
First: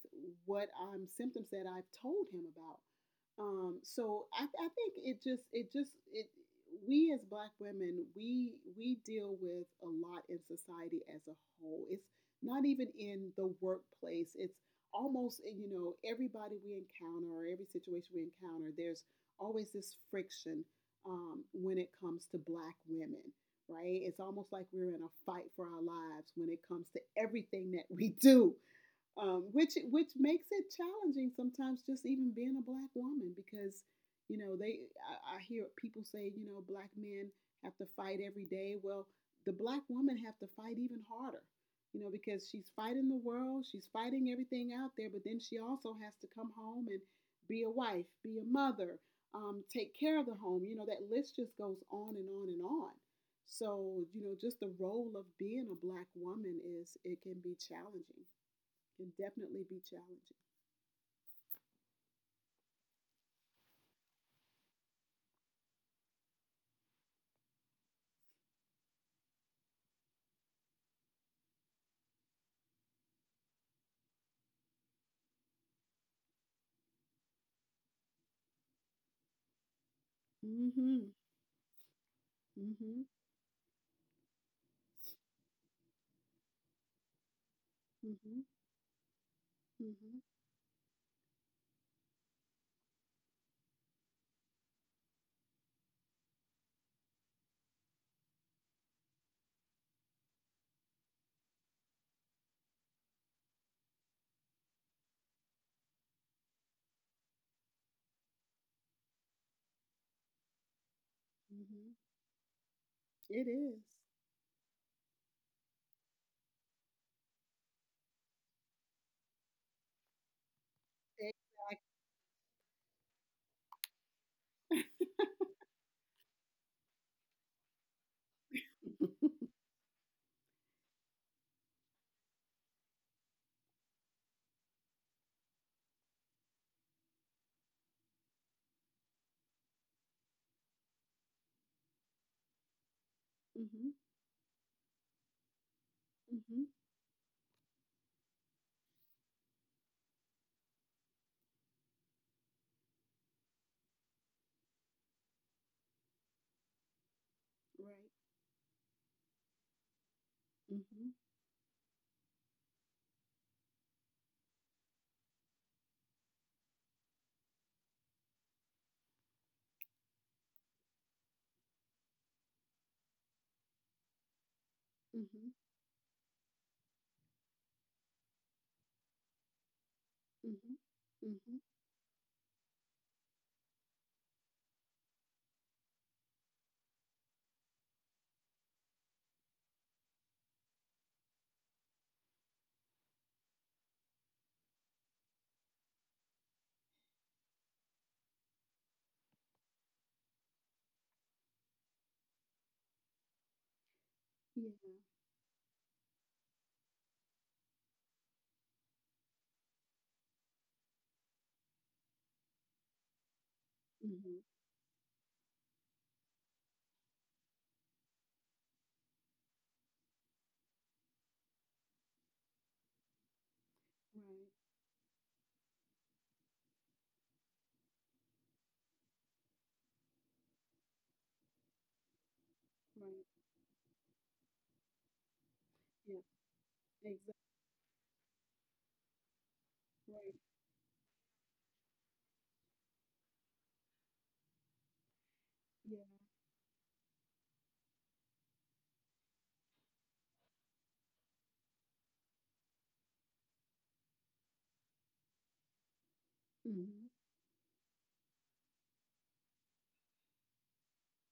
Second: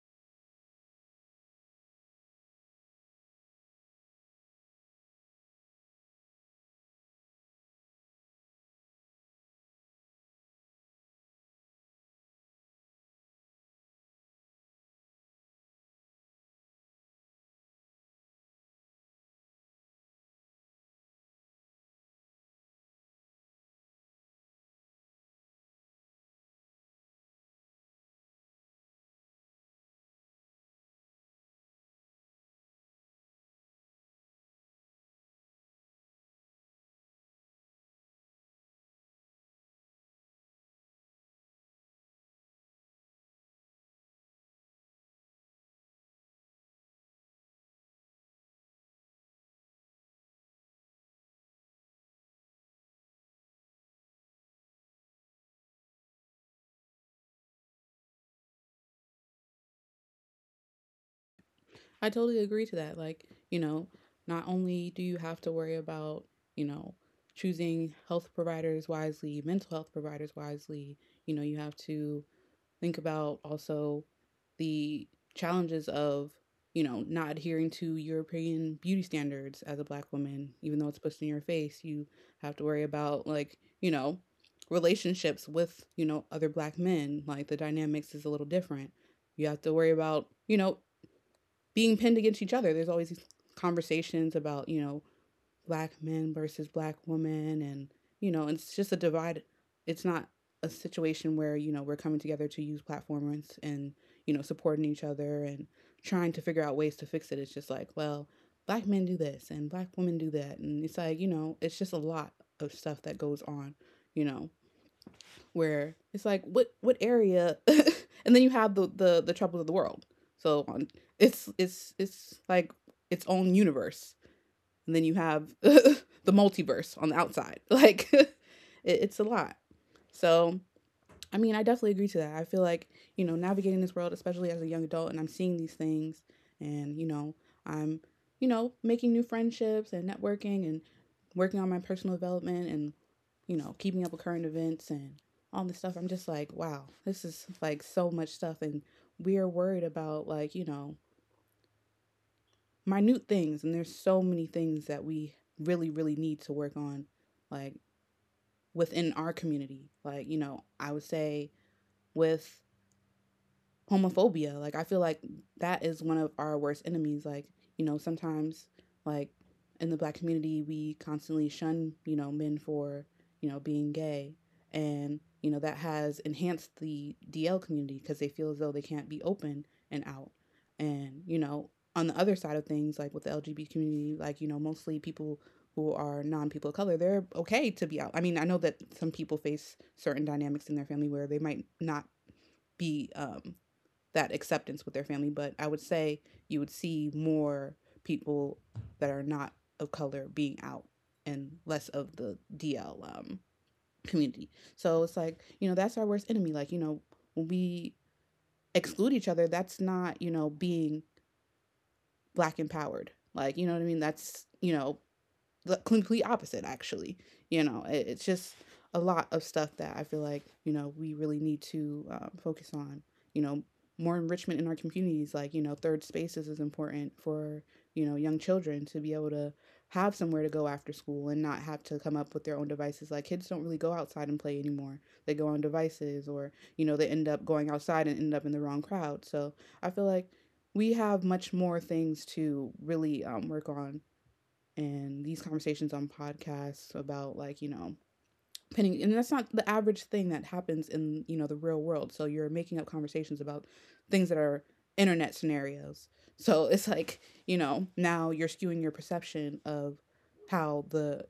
what um, symptoms that I've told him about. Um, so I, I think it just, it just, it, we as black women, we, we deal with a lot in society as a whole. It's not even in the workplace. It's almost, eh, you know, everybody we encounter or every situation we encounter, there's always this friction um, when it comes to black women, right? It's almost like we're in a fight for our lives when it comes to everything that we do, um, which which makes it challenging sometimes just even being a black woman because, you know, they I, I hear people say, you know, black men have to fight every day. Well, the black woman have to fight even harder, you know, because she's fighting the world, she's fighting everything out there, but then she also has to come home and be a wife, be a mother, um, take care of the home, you know. That list just goes on and on and on. So you know, just the role of being a black woman, is it can be challenging, can definitely be challenging. I totally agree to that. Like, you know, not only do you have to worry about, you know, choosing health providers wisely, mental health providers wisely, you know, you have to think about also the challenges of, you know, not adhering to European beauty standards as a black woman, even though it's Mm-hmm. pushed in your face. You have to worry Mm-hmm. about, like, you know, relationships with, you know, other black men. Like, the dynamics is a Mm-hmm. little different. You have to worry Mm-hmm. about, you know, being pinned against each other. There's always these conversations about, you know, black men versus black women and, you know, it's just a divide. It's not a situation where, you know, we're coming together to use platforms and, you know, supporting each other and trying to figure out ways to fix it. It's just like, well, black men do this and black women do that. And it's like, you know, it's Mm-hmm. just a lot of stuff that goes It on, is. you know where it's like what what area and then you have the the the troubles of the world so on Exactly. it's it's it's like its own universe and then you have the multiverse on the outside like it, it's a lot so I mean, I definitely agree to that. I feel like, you know, navigating this world, especially as a young adult, and I'm seeing these things and, you know, I'm, you know, making new friendships and networking and working on my personal development and, you know, Mm-hmm. keeping up with current events and all this stuff. I'm just like, Mm-hmm. wow, this is like so much stuff. And we are worried about like, you know, minute things. And there's so many things that we really, really need to work on, like Right. within our community. Like, you know, I would Mm-hmm. say with homophobia. Like I feel like that is one of our worst enemies. Like, you know, sometimes like in the black community we constantly shun, you know, men for, you know, being gay. And, Mm-hmm. you know, that has enhanced the D L community because they feel as though they can't be open and out. Mm-hmm. And, you Mm-hmm. know, on the other side of things, like with the L G B T community, like, you know, mostly people who are non people of color, they're okay to be out. I mean, I know that some people face certain dynamics in their family where they might not be um, that acceptance with their family. But I would say you would see more people that are not of color being out and less of the D L um, community. Yeah. So it's like, you know, that's our worst enemy. Like, you know, when we exclude each other, that's not, you know, being black empowered. Like, you know what I mean? Mm-hmm. That's, you know, the complete opposite actually. you know it, it's just a lot of stuff that I feel like, you know, we really need to um, focus on. You know, more enrichment in our communities. Like, you know, third spaces is important for, you know, young children to be able to have somewhere to go after school and not have to come up with their own devices. Like kids don't really go outside and play anymore. They go on Right. devices, or, you know, they Right. end Yeah. up going outside and end up in the wrong crowd. So I feel like Exactly. we have much more things to really um, work on. And these conversations Right. Yeah. on podcasts about, like, you know, pinning, and that's not the average thing that happens in, you know, the real world. So you're making up conversations about things that are internet scenarios. So it's Mm-hmm. like, you know, now you're skewing your perception of how the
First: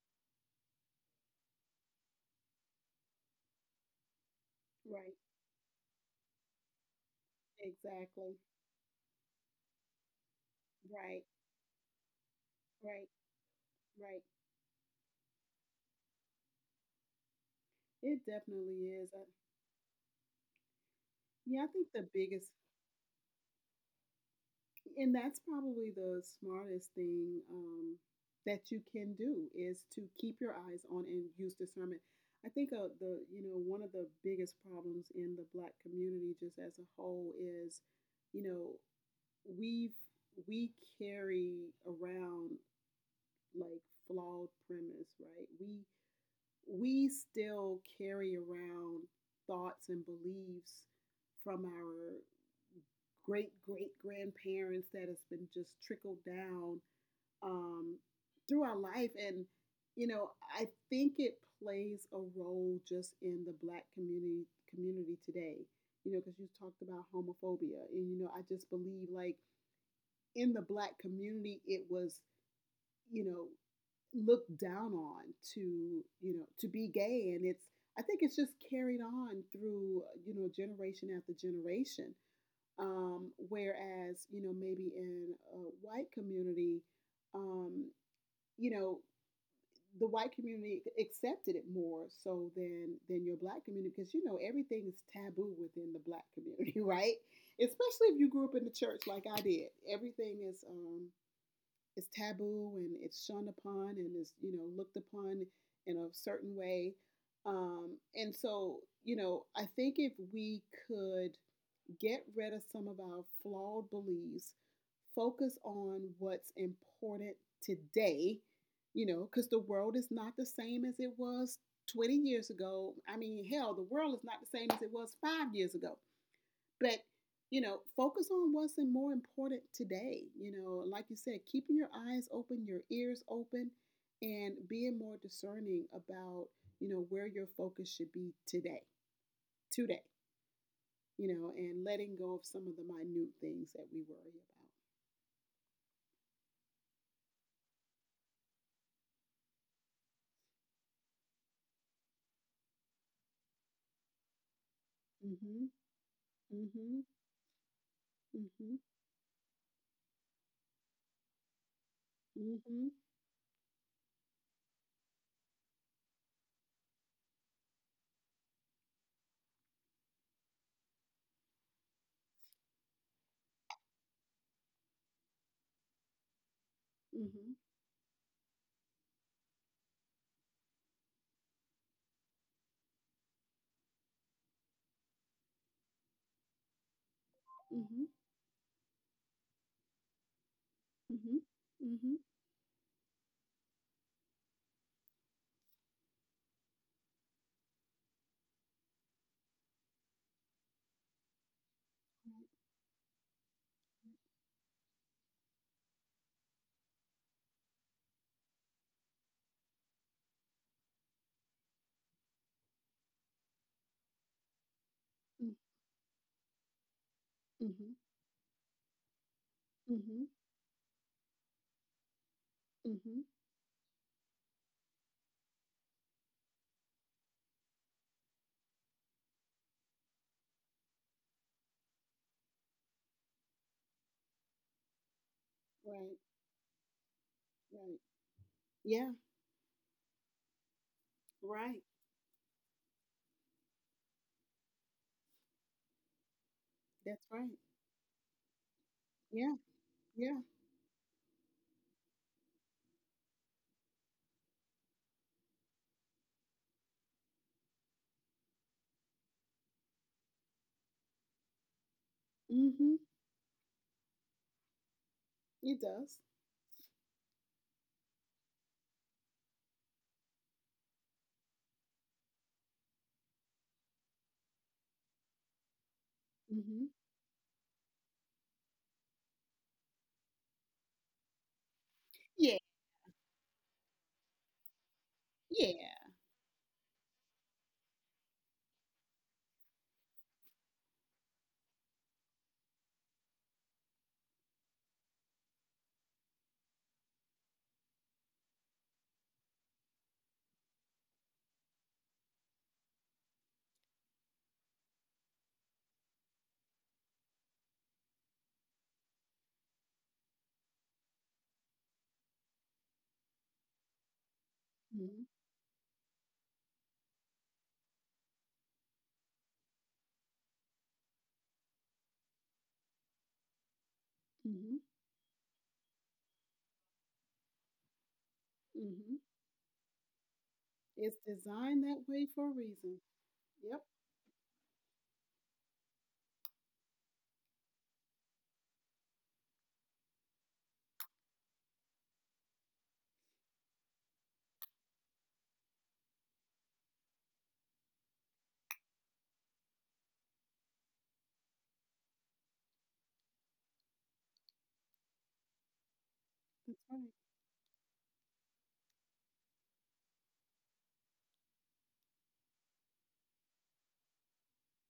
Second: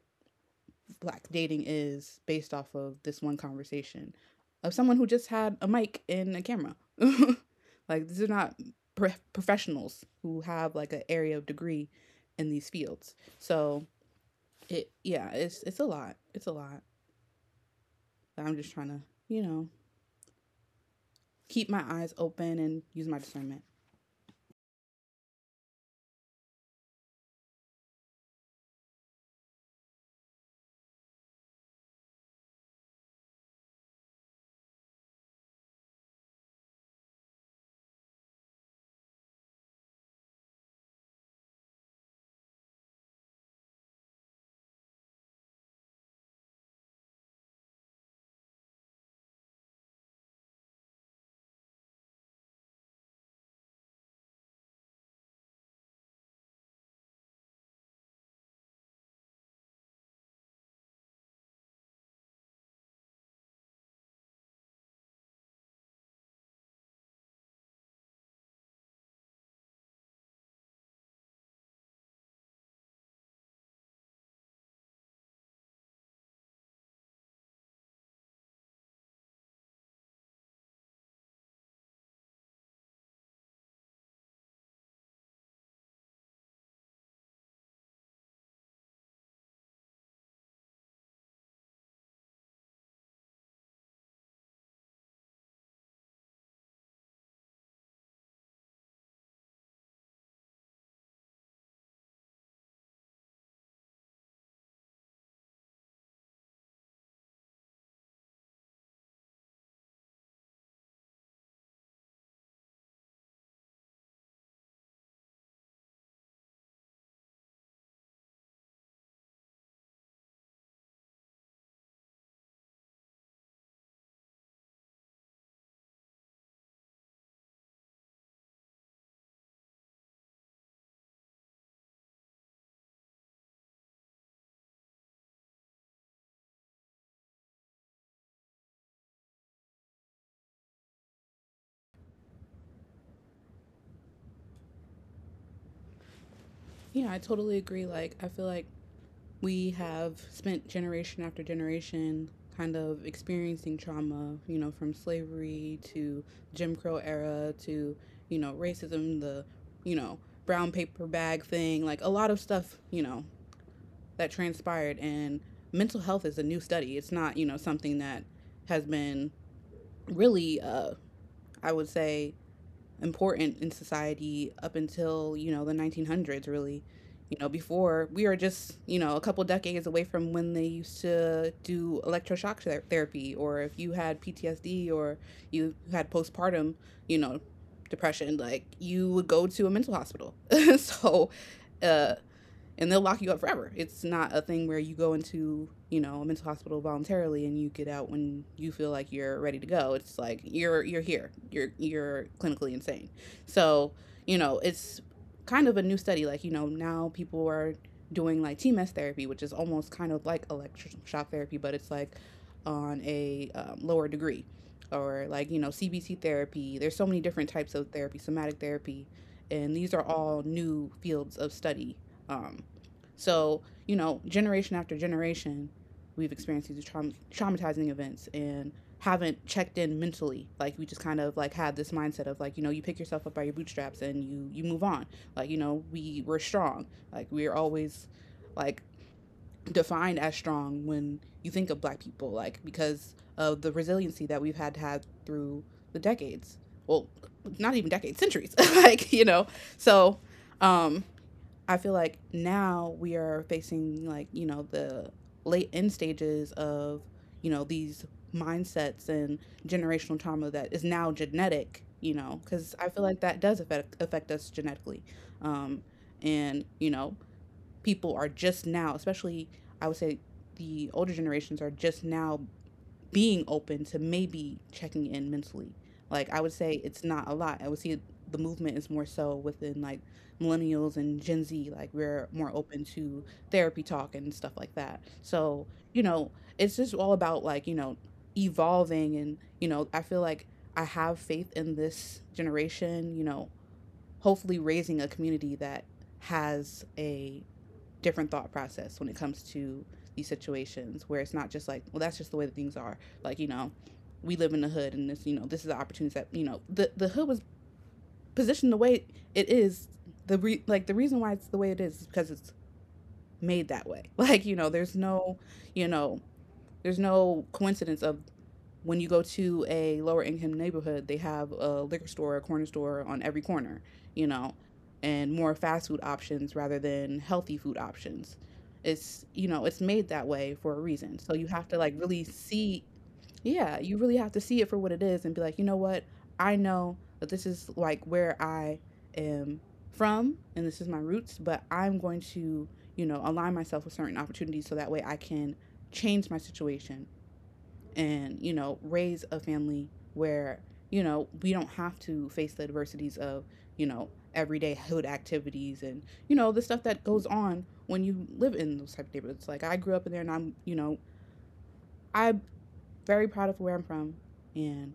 black dating is based off of this one conversation of someone who Right. just had a mic and a camera. Like these are Exactly. not pro- professionals who have like an Right. area of degree in these Right. fields. So Right. it, yeah, it's it's a lot. It's a lot. It I'm just definitely trying to, is. Uh, you know, Yeah, I keep my think the eyes biggest, open and use my discernment. and that's probably the smartest thing um, that you can do is to keep your eyes on and use discernment. I think uh, the, you know, one of the biggest problems in the black community just as a whole is, you know, we've we carry around like flawed premise, right? We we still carry around thoughts and beliefs from our great great grandparents that has been just trickled down, um, through our life. And, you know, I think it plays a role just in the black community community today, you know, because you talked about homophobia. And, you know, I just believe like in the black community, it was, you know, looked down on to, you know, to be gay. And it's, I think it's just carried on through, uh, you know, generation after generation. Um, whereas, you know, maybe in a white community, um, you know, the white community accepted it more so than than your black community, because you know everything is taboo within the black community. Right, especially if you grew up in the church like I did. Everything is um, is taboo, and it's shunned upon and is, you know, looked upon in a certain way, um, and so, you know, I think if we could get rid of some of our flawed beliefs, focus on what's important today, you know, because the world is not the same as it was twenty years ago. I mean, hell, the world is not the same as it was five years ago. But, you know, focus on what's more important today. You know, like you said, keeping your eyes open, your ears open, and being more discerning about, you know, where your focus should be today, today, you know, and letting go of some of the minute things that we worry Yeah, I totally agree. Like I feel like we have spent generation after generation kind of experiencing trauma, you know, from about. slavery Mm-hmm. to Jim Mm-hmm. Crow era to, you know, Mhm, racism, the, you know, brown paper bag thing. Like a lot of stuff, mhm, you know, that transpired. And mental health is a new study. It's not, you know, something that has been really uh I would say important in society up until, you know, the nineteen hundreds, really. You know, mhm, before we are just, you know, a couple decades away from when they used to do electroshock ther- therapy, or if you had P T S D or you had postpartum, you know, mhm, depression, like you would go to a mental hospital. So, mhm, uh, mhm, and they'll lock you up forever. It's not a thing where you go into, you know, a mental hospital voluntarily and you get out when you feel like you're ready to go. It's like you're, you're here. You're you're clinically insane. So, you know, it's kind of a new study. Like, you know, now people are doing like T M S therapy, which is almost kind of like electroshock therapy, but it's like on a um, lower degree, or like, you know, C B T therapy. There's so many different types of mhm, therapy, somatic therapy, and these are mhm, mhm, all new fields of study. um, mhm. so, you know, generation after generation, we've experienced these traum- traumatizing events and haven't checked in mentally. Like we just kind of like had this mindset of, like, you know, you pick yourself up by your bootstraps and you, you move on. Like, you know, we Right, we're strong. Like we're right. always like Yeah, defined as strong when you think of right. black people, like because of the resiliency that we've had to have through the decades. Well, That's right. not even decades, centuries. Like, you know. Yeah, So, yeah. um I feel like now we are facing like, you know, the late end stages of, you know, these mindsets and generational trauma that is now genetic, you know, cuz I Mhm. feel like that does affect affect us genetically. Um It does. and, you know, people are just now, especially I would say the older generations, are just now being open to maybe checking in mentally. Like I would say Mhm. it's not a lot. I would see the movement is more so within like millennials and Gen Z. Like we're more Yeah, open to therapy talk and stuff like that. So, you yeah. know, it's just all about like, you know, evolving. And, you know, I feel like I have faith in this generation, you know, hopefully raising a community that has a different thought process when it comes to these situations, where it's not just like, well, that's just the way that things are. Like, you know, we live in the hood and this, you know, this is the opportunity that, you know, the, the hood was positioned the way it is. The re- like the reason why it's the way it is is because it's made that way. Like, you know, there's Mhm, no, you know, there's no coincidence of when you go to a lower income neighborhood, they have a liquor store, a corner store on every corner, you know, mhm, and more fast food options rather than healthy food options. mhm. It's, you know, it's made that way for a reason. It's So you have to designed like that really way for a see, reason. yeah, Yep, you really have to see it for what it is and be like, you know what? I know that this is like where I am from and this is my roots, but I'm going to, you know, align myself with certain opportunities so that way I can change my situation and, you know, raise a family where, you know, we don't have to face the adversities of, you know, everyday hood activities and, you know, the stuff that's that right. goes on when you live in those type of neighborhoods. Like I grew up in there and I'm, you know, I'm very proud of where I'm from, and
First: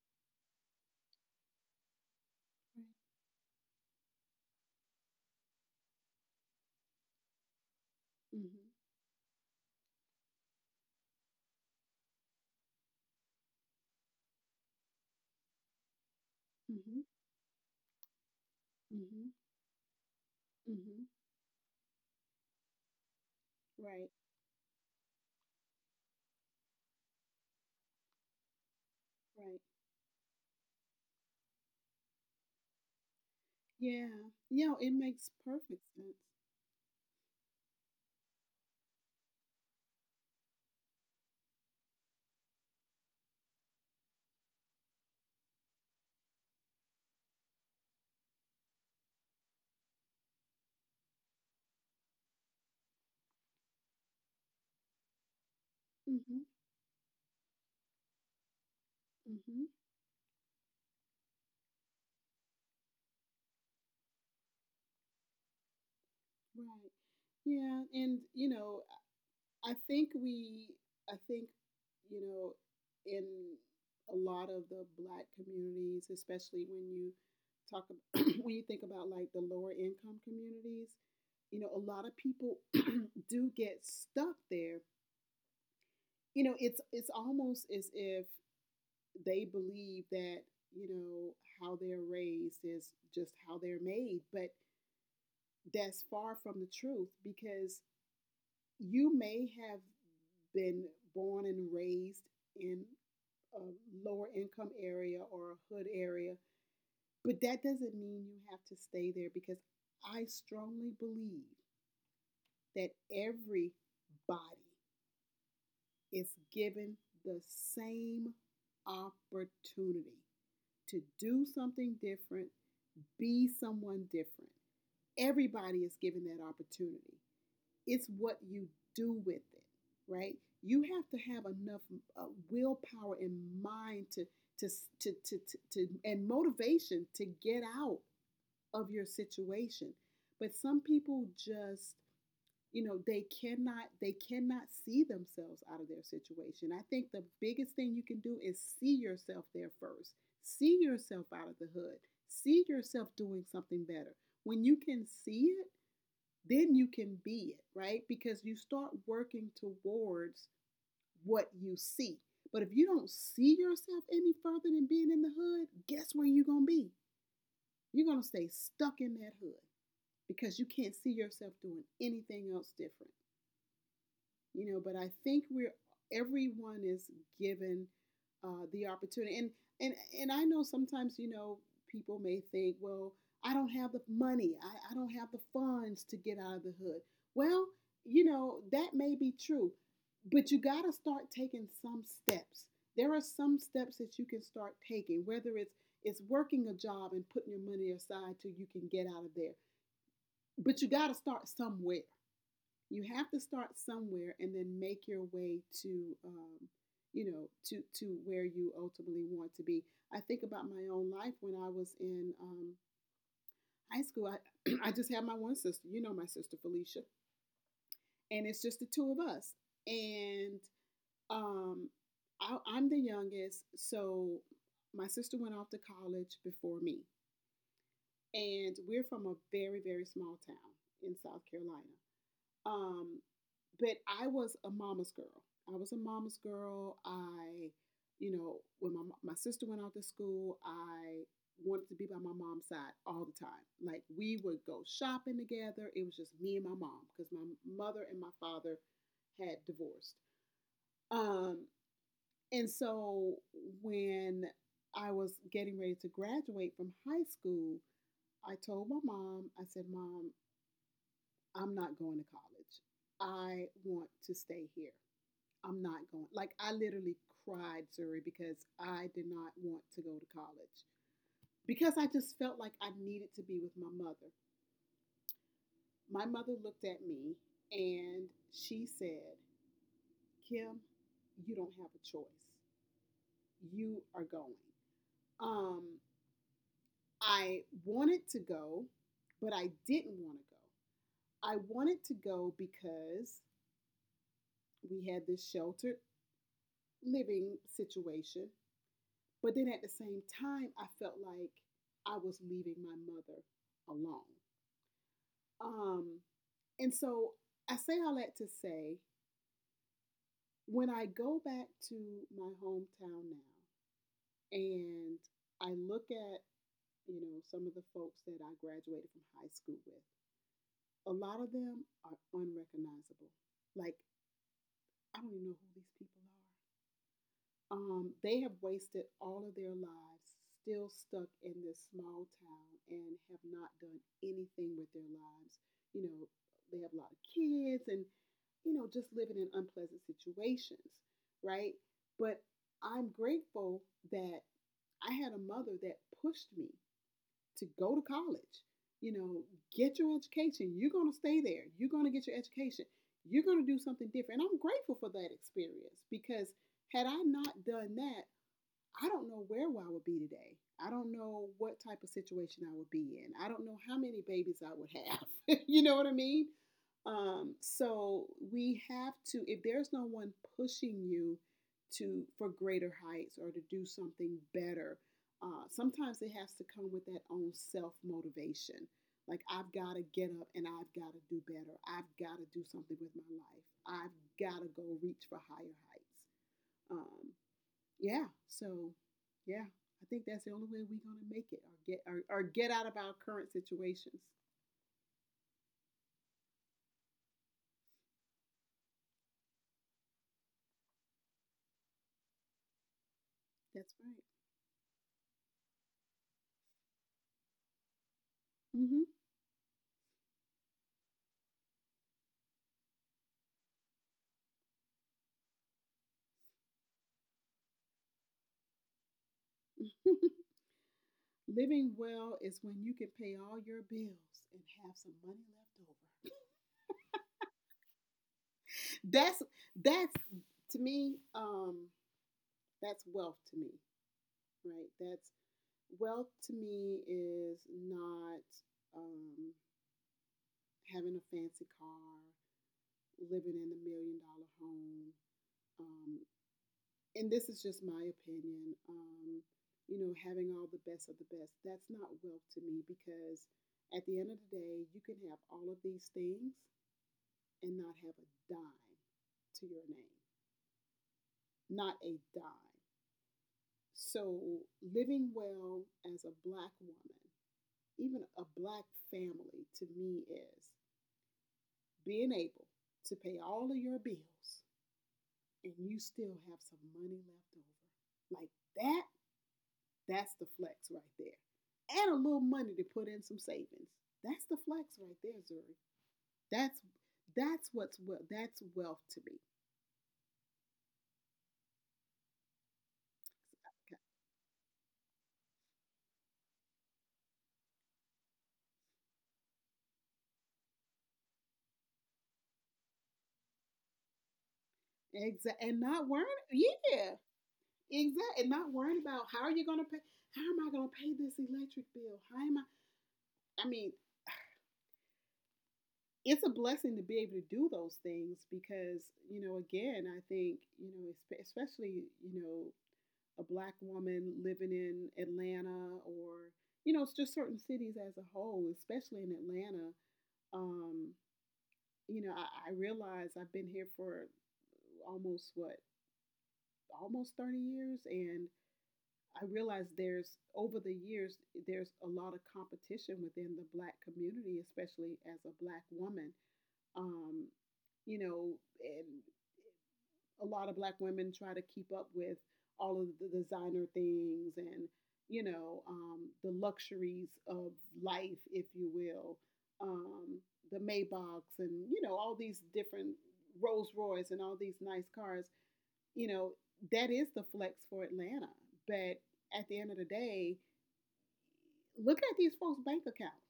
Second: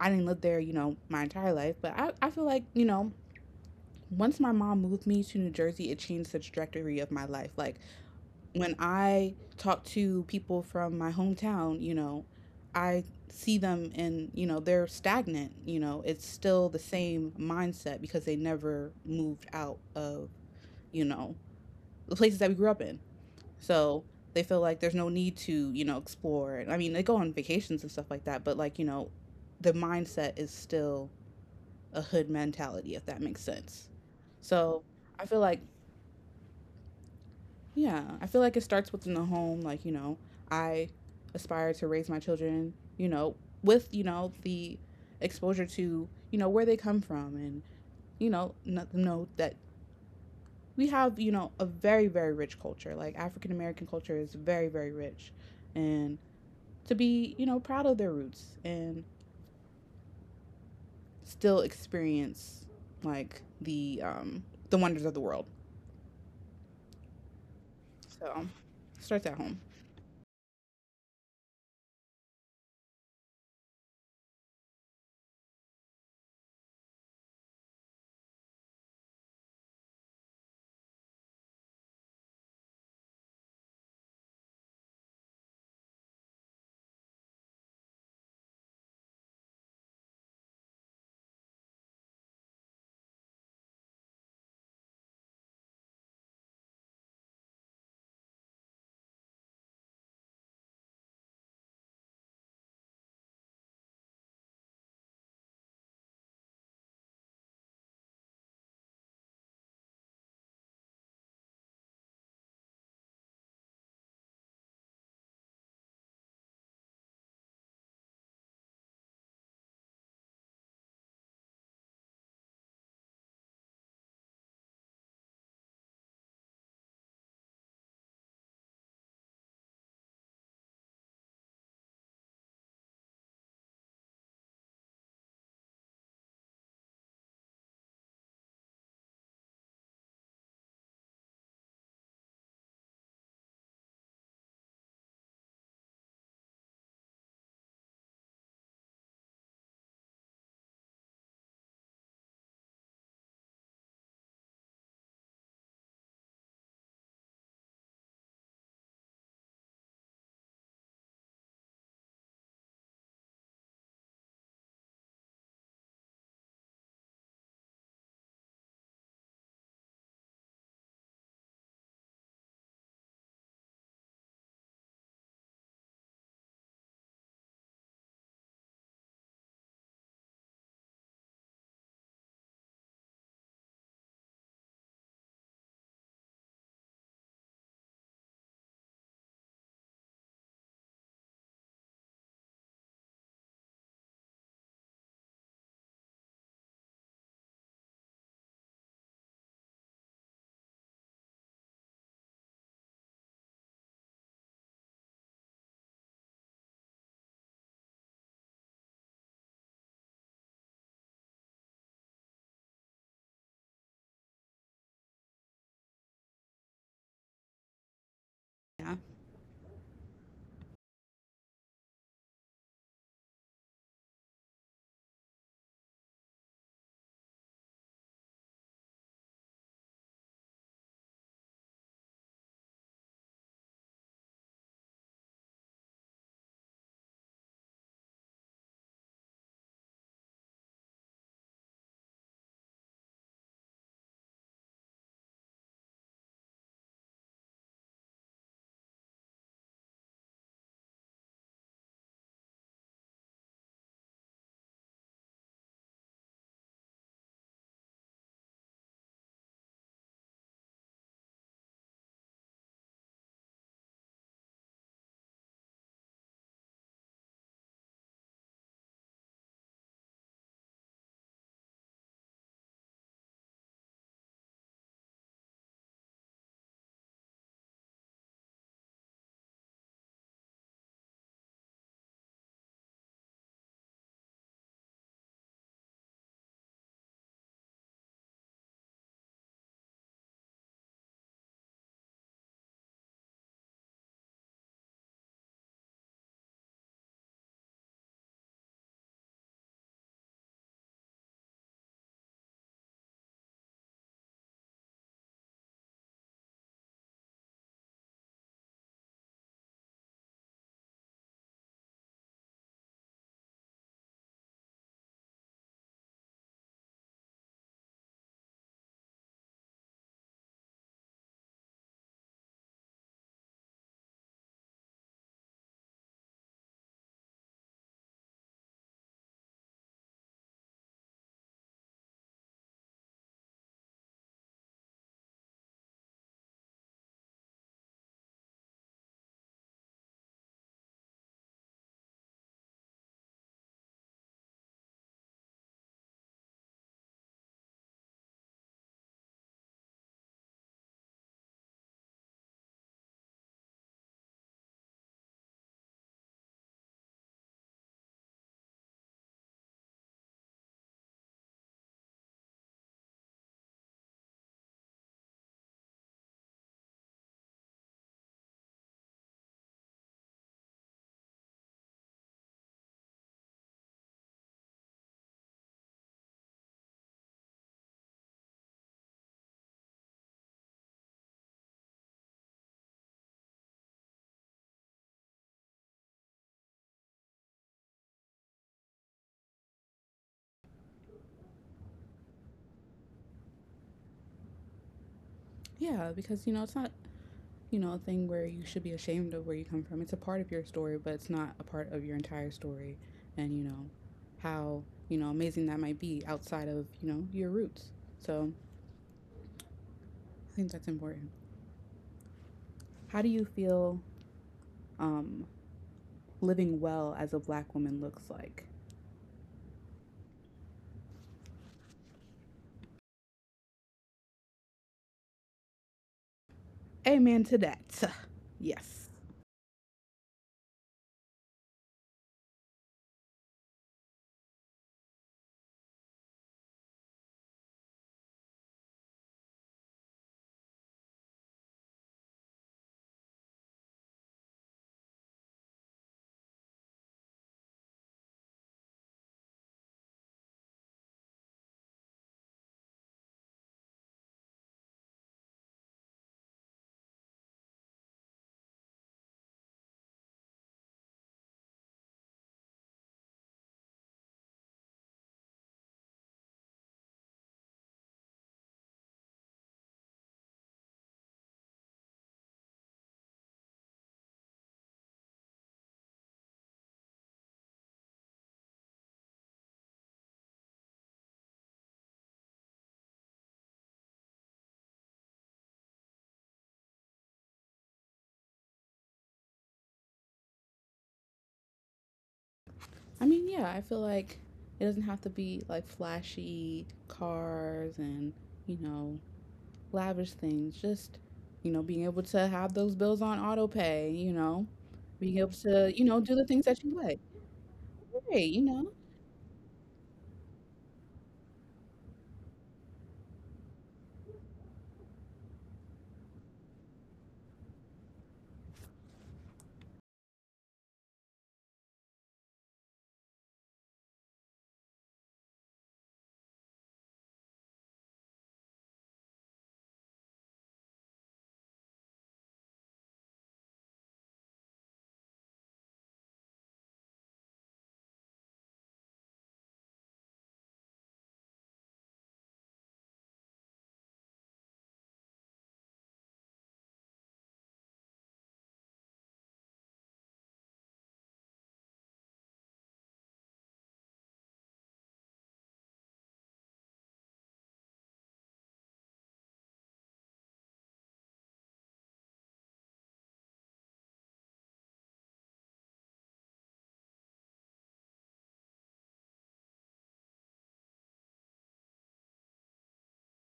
I didn't live there, you know, my entire life. But i, I feel like, you know, once my mom moved me to New Jersey, it changed the trajectory of my life. Like Mhm, when I talk to people from my hometown, you know, I see them and, you know, they're stagnant. You know, it's still the mhm, same mindset because they never mhm, moved out of, you mhm. know, the places that we grew up in. So Right, they feel like there's no need to, you know, explore. I mean, they go on vacations and stuff like that, but like, you know, right. the mindset is still a hood mentality, if that makes sense. Yeah, yeah. So It I makes feel like, perfect sense. yeah, I feel like it starts within the home. Like, you know, I aspire to raise my children, you know, with, you know, the exposure to, you know, where they come from, and, you know, not know that we have, you know, a very, very rich culture. Like, African American culture is very, very rich. And Mhm, to be, you know, proud of their roots and mhm. still experience, like, the, um, the wonders of the world. Right. Yeah, and So, you know, starts at home. I think we, I think, you know, in a lot of the black communities, especially when you talk, about, when you think about like the lower income communities, you know, a lot of people do get stuck there. You know, it's it's almost as if they believe that, you know, how they're raised is just how they're made, but that's far from the truth, because you may have been born and raised in a lower income area or a hood area. But that doesn't mean you have to stay there, because I strongly believe that everybody is given the same opportunity to do something different, be someone different. Everybody is given that opportunity. It's what you do with it, right? You have to have enough uh, willpower and mind to to, to, to, to, to, and motivation to get out of your situation. But some people just, you know, they cannot, they cannot see themselves out of their situation. I think the biggest thing you can do is see yourself there first. See yourself out of the hood. See yourself doing something better. When you can see it, then you can be it, right? Because you start working towards what you see. But if you don't see yourself any further than being in the hood, guess where you're going to be? You're going to stay stuck in that hood because you can't see yourself doing anything else different, you know. But I think we're everyone is given uh, the opportunity, and and and I know sometimes, you know, people may think, well, i don't have the money i, I don't have the funds to get out of the hood. Well, you know, that may be true, but you got to start taking some steps. There are some steps that you can start taking, whether it's it's working a job and putting your money aside till you can get out of there. But you got to start somewhere. You have to start somewhere and then make your way to um, you know, to to where you ultimately want to be. I think about my own life when I was in um, high school. I I just had my one sister, you know, my sister Felicia, and it's just the Yeah. two of us. And um, I, i'm the youngest, so my sister went off to college before me, and we're from a very very small town in South Carolina. Um, but I was a mama's girl. I was a mama's girl. I, you know, when my my sister went out to school, I wanted to be by my mom's side all the time. Like we would go shopping together. It was just me and my mom because my mother and my father had divorced. Um, and so when I was getting ready to graduate from high school, I told my mom, I said, Mom, I'm not going to college. I want to stay here. I'm not going. Like I literally cried, Zuri, because I did not want to go to college because I just felt like I needed to be with my mother. My mother looked at me and she said, "Kim, you don't have a choice. You are going." Um, I wanted to go, but I didn't want to go. I wanted to go because we had this sheltered living situation. But then at the same time, I felt like I was leaving my mother alone. Um, and so I say all that to say when I go back to my hometown now and I look at, you know, some of the folks that I graduated from high school with, a lot of them are unrecognizable. Like, I don't even know who these people are. Um, they have wasted all of their lives still stuck in this small town and have not done anything with their lives. You know, they have a lot of kids and, you know, just living in unpleasant situations, right? But I'm grateful that I had a mother that pushed me to go to college. You know, get your education. You're going to stay there. You're going to get your education. You're going to do something different. And I'm grateful for that experience because had I not done that, I don't know where I would be today. I don't know what type of situation I would be in. I don't know how many babies I would have. You know what I mean? Um, so we have to, if there's no one pushing you to for greater heights or to do something better, uh, sometimes it has to come with that own self motivation. Like I've got to get up and I've got to do better. I've got to do something with my life. I've got to go reach for higher heights. Um, yeah. So, yeah, I think that's the only way we're gonna make it, or get, or, or get out of our current situations. Yeah, because, you know, it's not, you know, a thing where you should be ashamed of where you come from. It's a part of your story, but it's not a part of your entire story. And, you know, That's right. how, you know, amazing that might be outside of, you know, your roots. So Mm-hmm. I think that's important. How do you feel um, living well as a black woman looks like? Living well is when you can pay all your bills and have some money left over. Amen to that. Yes. That's that's to me. Um, that's wealth to me, right? That's wealth to me is not um, having a fancy car, living in a million dollar home, um, and this is just my opinion. um, you know, having all the best of the best, that's not wealth to me because at the end of the day, you can have all of these things and not have a dime to your name, not a dime. So, living well as a black woman, even a black family, to me is being able to pay all of your bills and you still have some money left over. Like that. That's the flex right there. Add a little money to put in some savings. That's the flex right there, Zuri. That's that's what's well that's wealth to me. I mean, yeah, I feel like it doesn't have to be like flashy cars and, you know, lavish things. Just, you know, being able to have those bills on auto pay, you know, being able Exactly, and to, you not know, worrying. do the things that you Yeah, like. exactly, Hey, and you not know. worrying about how are you gonna pay. How am I gonna pay this electric bill? How am I? I mean, it's a blessing to be able to do those things because you know, again, I think you know, especially you know, a black woman living in Atlanta or you know, it's just certain cities as a whole, especially in Atlanta. Um, you know, I, I realize I've been here for almost what almost thirty years and I realize there's over the years there's a lot of competition within the black community, especially as a black woman. Um, you know, and a lot of black women try to keep up with all of the designer things and you know um, the luxuries of life, if you will, um, the Maybachs and you know all these different Rolls Royce and all these nice cars. You know that is the flex for Atlanta, but at the end of the day, look at these folks' bank accounts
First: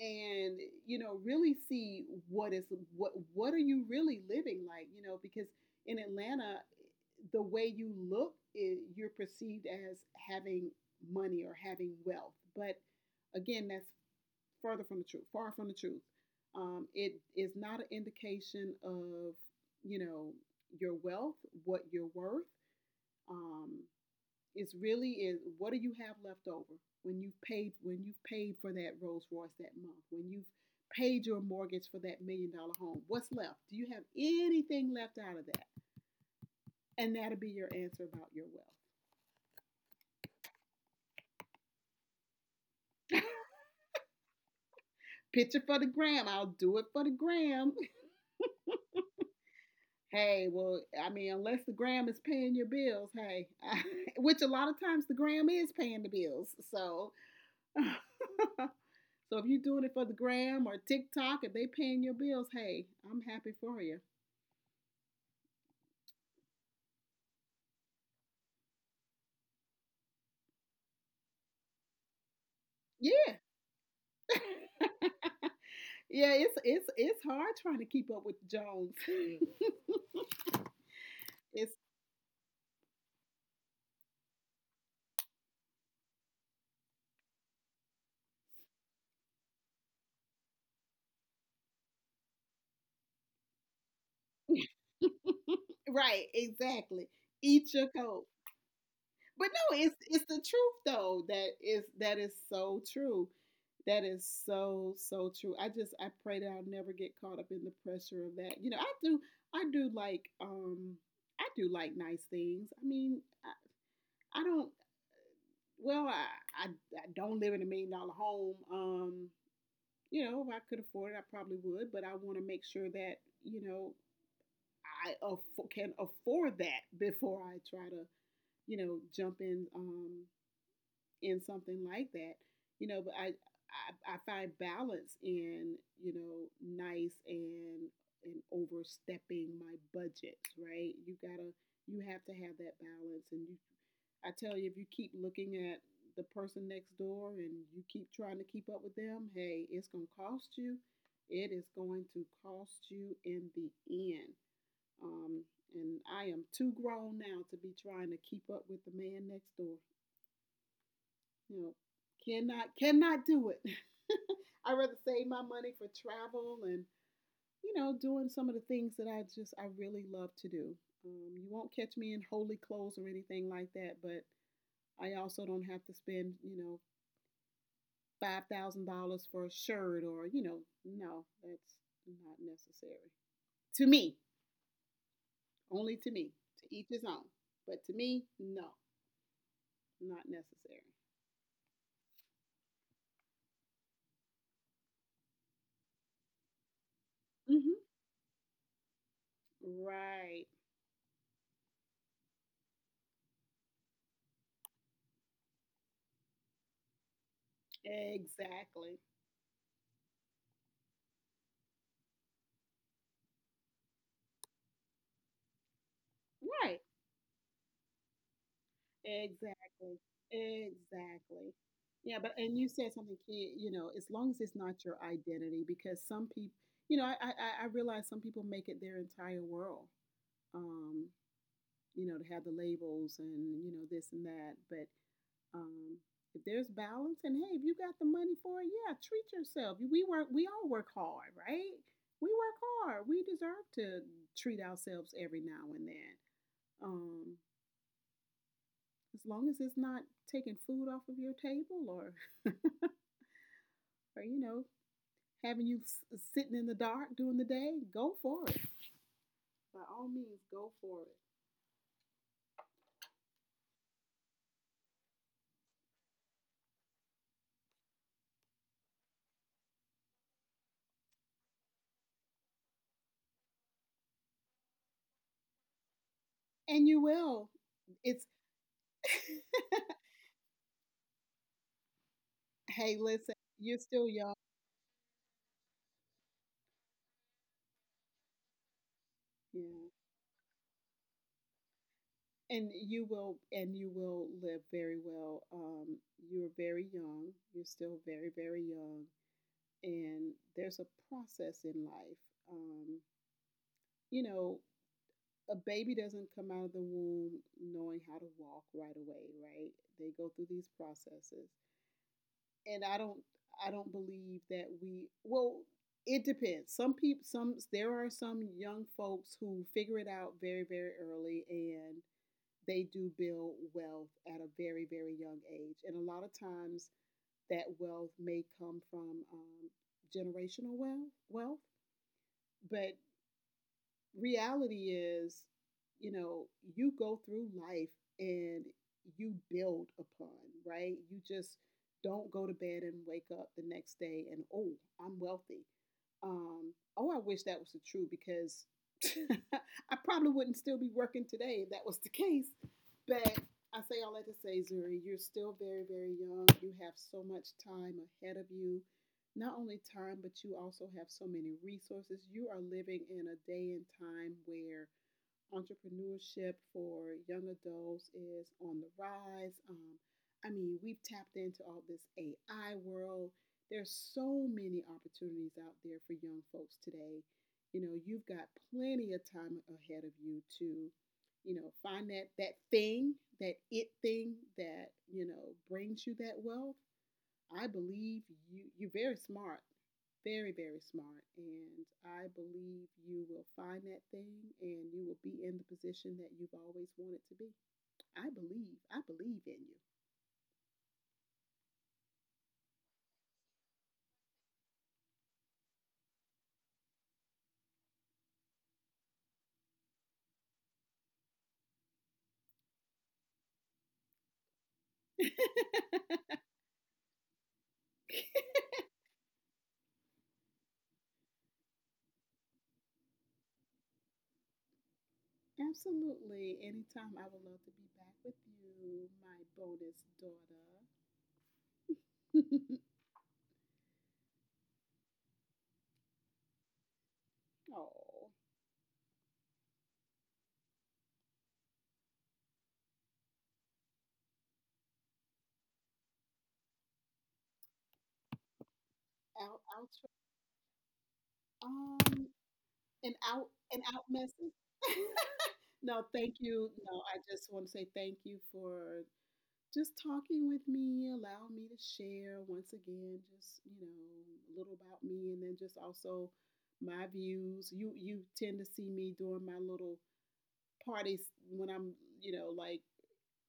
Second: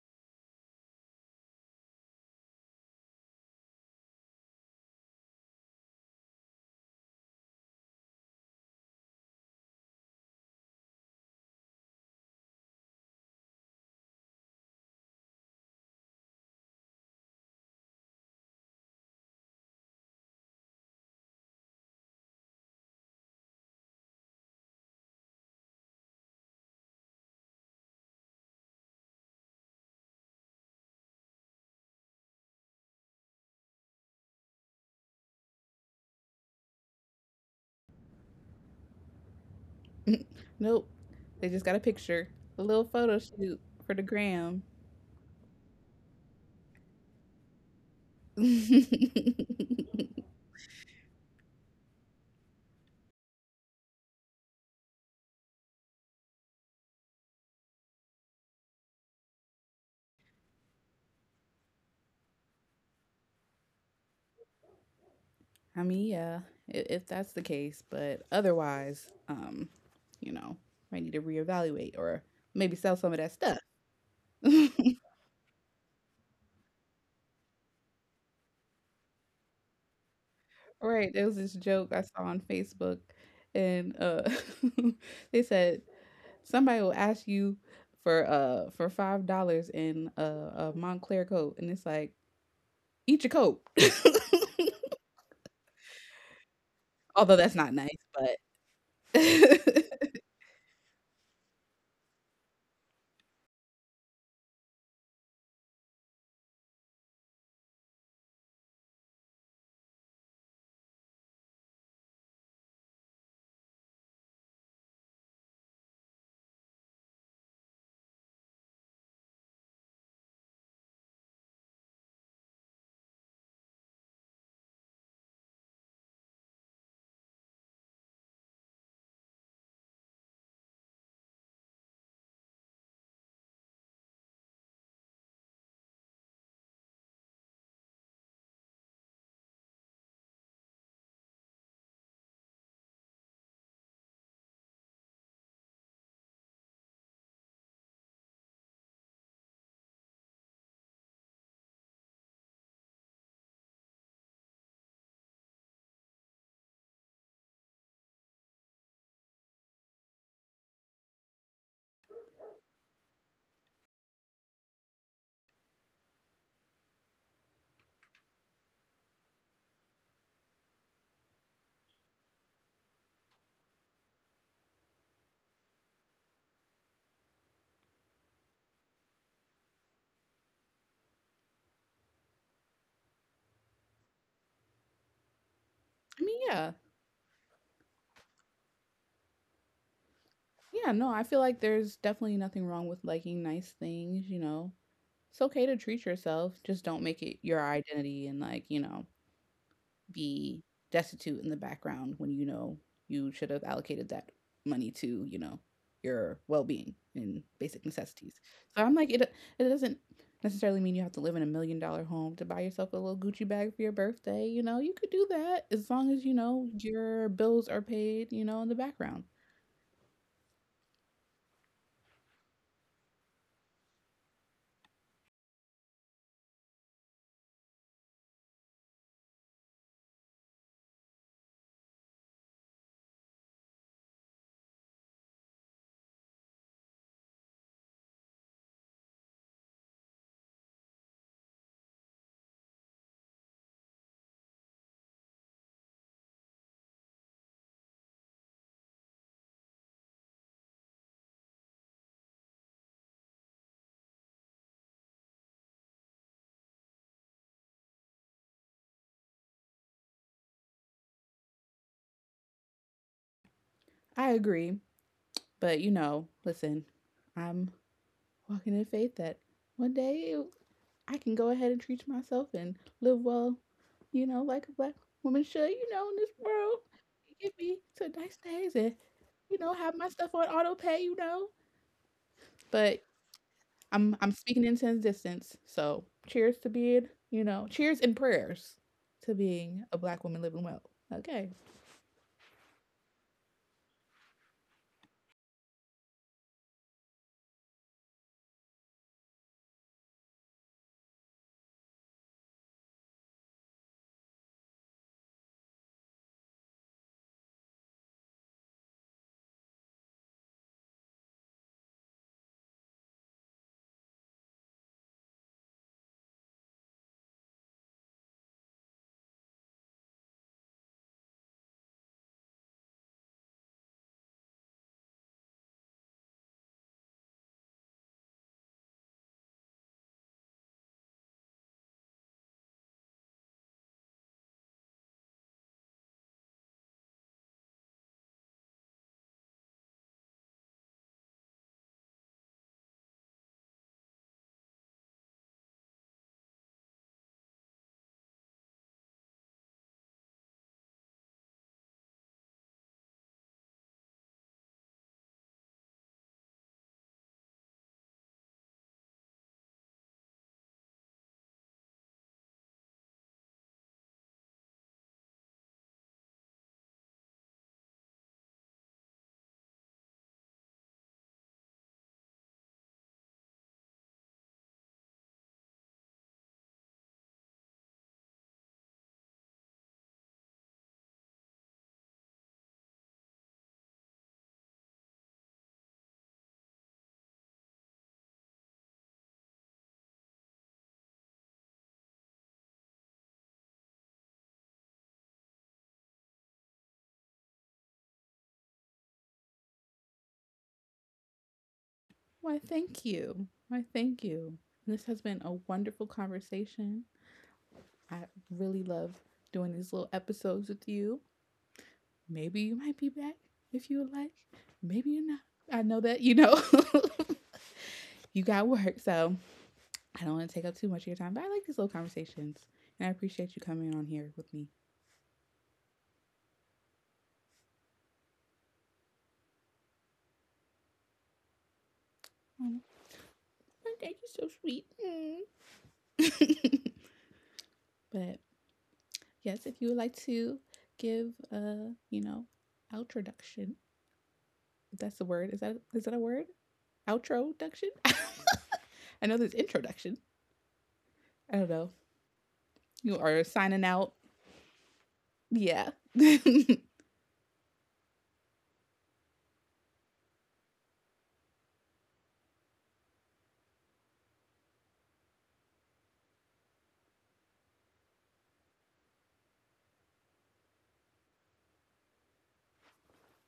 and you know really see what is what what are you really living like, you know, because in Atlanta the way you look is, you're perceived as having money or having wealth but again that's further from the truth, far from the truth. um, it is not an indication of, you know, your wealth, what you're worth. um, it's really is what do you have left over when you've paid when you've paid for that Rolls Royce that month, when you've paid your mortgage for that million dollar home? What's left? Do you have anything left out of that? And that'll be your answer about your Nope. They just got a picture, a little photo wealth. shoot for the gram. Picture for the gram. I'll do it for the gram. I Hey, well, I mean, unless the gram is paying your bills, hey, I, which a lot of times the gram is paying the bills. So, so if you're doing it for the gram or TikTok, if they paying your bills, hey, I'm happy for you. mean, yeah, if, if that's the case, but otherwise, um, you know, might need to reevaluate or maybe sell some of that Yeah. stuff. yeah, it's it's it's hard trying to keep up with Jones. Right, there was it's this joke I saw on Facebook, and uh, they said somebody will ask you for uh for five dollars in a, a Montclair coat, and it's like, eat your coat. right, exactly. Although that's Eat your not nice, coat. but But no, it's I it's the truth though. That is that is so true. That is so so true. I just I pray that I'll never get caught up in the pressure of that. You know, I do I do like um I do like nice things. I mean, I, I don't well I, I I don't live in a million dollar home. Um you know, if I could afford it, I probably would, but I want to make sure that, you know, I aff- can afford that before I try to, you know, jump in um, in something like that. You know, but I, I, I find balance in, you know, nice and and overstepping my budget, right? You gotta you have to have that balance and you I tell you, if you keep looking at the person next door and you keep trying to keep up with them, hey, it's going to cost you. It is going to cost you in the end. Um, and I am too grown now to be trying to keep up with the man next door. You know, cannot cannot do it. I rather save my money for travel and you know doing some of the things that I just I really love to do. Um, you won't catch me in holy clothes or anything like that, but I also don't have to spend, you know, five thousand dollars for a shirt or, you know, no, that's not necessary. To me, only to me. mean, To yeah, each his own. But to me, no, not necessary. yeah. No, I feel like there's definitely nothing wrong with liking nice things. You know, it's okay to treat yourself. Just don't make it your identity, and like, you know, Mm-hmm. Right. be destitute in the background when, you know, you should have allocated that money to, you know, your well-being and basic necessities. So Exactly. I'm like, it it doesn't necessarily mean you have to live in a million dollar home to buy yourself a little Gucci bag for your birthday. You know, you could do that as long as, you know, Right. your bills are paid, you know, in the background. Exactly. Exactly. Yeah, but and you said something key, you know, as long as it's not your identity, because some people, you know, I, I, I realize some people make it their entire world. Um, you know, to have the labels and, you know, this and that. But um, if there's balance and hey, if you got the money for it, yeah, treat yourself. We work, we all work hard, right? We work hard. We deserve to treat ourselves every now and then. Um, as long as it's not taking food off of your table, or, or you know, having you s- sitting in the dark during the day, go for it. By all means, go for it. I agree, but, you know, listen, I'm walking in faith that one day I can go ahead and treat myself and live well, you know, like a black woman should, you know, in this world. And you will. Get me to It's, nice days and, you know, have my stuff on auto pay, you know. hey, But listen, you're still I'm, young. I'm speaking in into distance. So cheers to being, you know, cheers and prayers to Yeah. being a black woman living well. Okay. And you will, and you will live very well. um, you're very young, you're still very very young, and there's a process in life. um, you know, a baby doesn't come out of the womb knowing how to walk right away, right? They go through these processes. And i don't i don't believe that we, well, it depends, some people, some there are some young folks who figure it out very very early and they do build wealth at a very, very young age. And a lot of times that wealth may come from um, generational wealth, wealth. But reality is, you know, you go through life and you build upon, right? You just don't go to bed and wake up the next day and, oh, I'm wealthy. Um, oh, I wish that was the truth because I probably wouldn't still be working today if that was the case. But I say all that to say, Zuri, you're still very, very young. You have so much time ahead of you. Not only time, but you also have so many resources. You are living in a day and time where entrepreneurship for young adults is on the rise. Um, I mean, we've tapped into all this A I world. There's so many opportunities out there for young folks today. You know, you've got plenty of time ahead of you to, you know, find that that thing, that it thing that, you know, brings you that wealth. I believe you. You're very smart, very very smart, and I believe you will find that thing, and you will be in the position that you've always wanted to be. I believe. I believe in you. Why thank you. Why thank you. This has been a wonderful conversation. I really love doing these little episodes with you. Maybe you might be back if you would like. Maybe you're not. I know that, you know. You got work. So I don't want to take up too much of your time, but I like these little conversations. And I appreciate you coming on here with me. Absolutely. Anytime I would love to be back with you, my bonus daughter. Oh, thank you, so sweet. Mm. oh, But yes, if you would like to give a, you know, outroduction, if that's the word, is that, is that a word? Outroduction? I know there's out, out, introduction. I don't know. um, an You are out, an signing out out. message. Yeah. no, thank you. Mm-hmm. No, I just want to say thank you for just talking with me, allowing me to share once again, just you know, a little about me, and then just also my views. You you tend to see me doing my little parties when I'm, you know, like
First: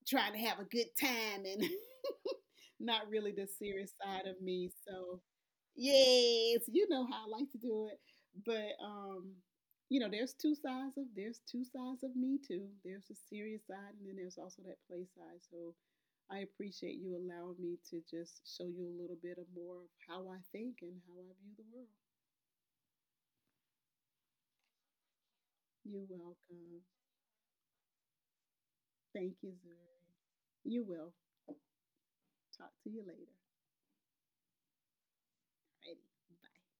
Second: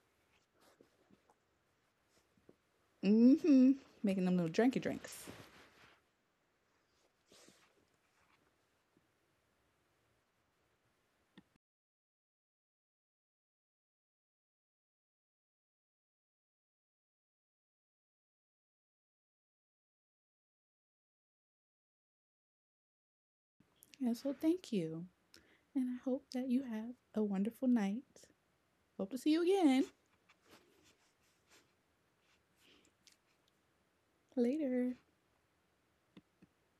trying to have a good time and not really the serious Making side them of little me. drinky So, drinks. yes, you know how I like to do it. But, um, you know, there's two sides of there's two sides of me too. There's the serious side, and then there's also that play side. So, I appreciate you allowing me to just show you a little bit of more of how I think and how I view the world. Yeah, so thank you. And I You're hope that you welcome. have a wonderful night. Hope to see Thank you you, again Zuri. You will. Talk to you later. later. Alrighty. Bye.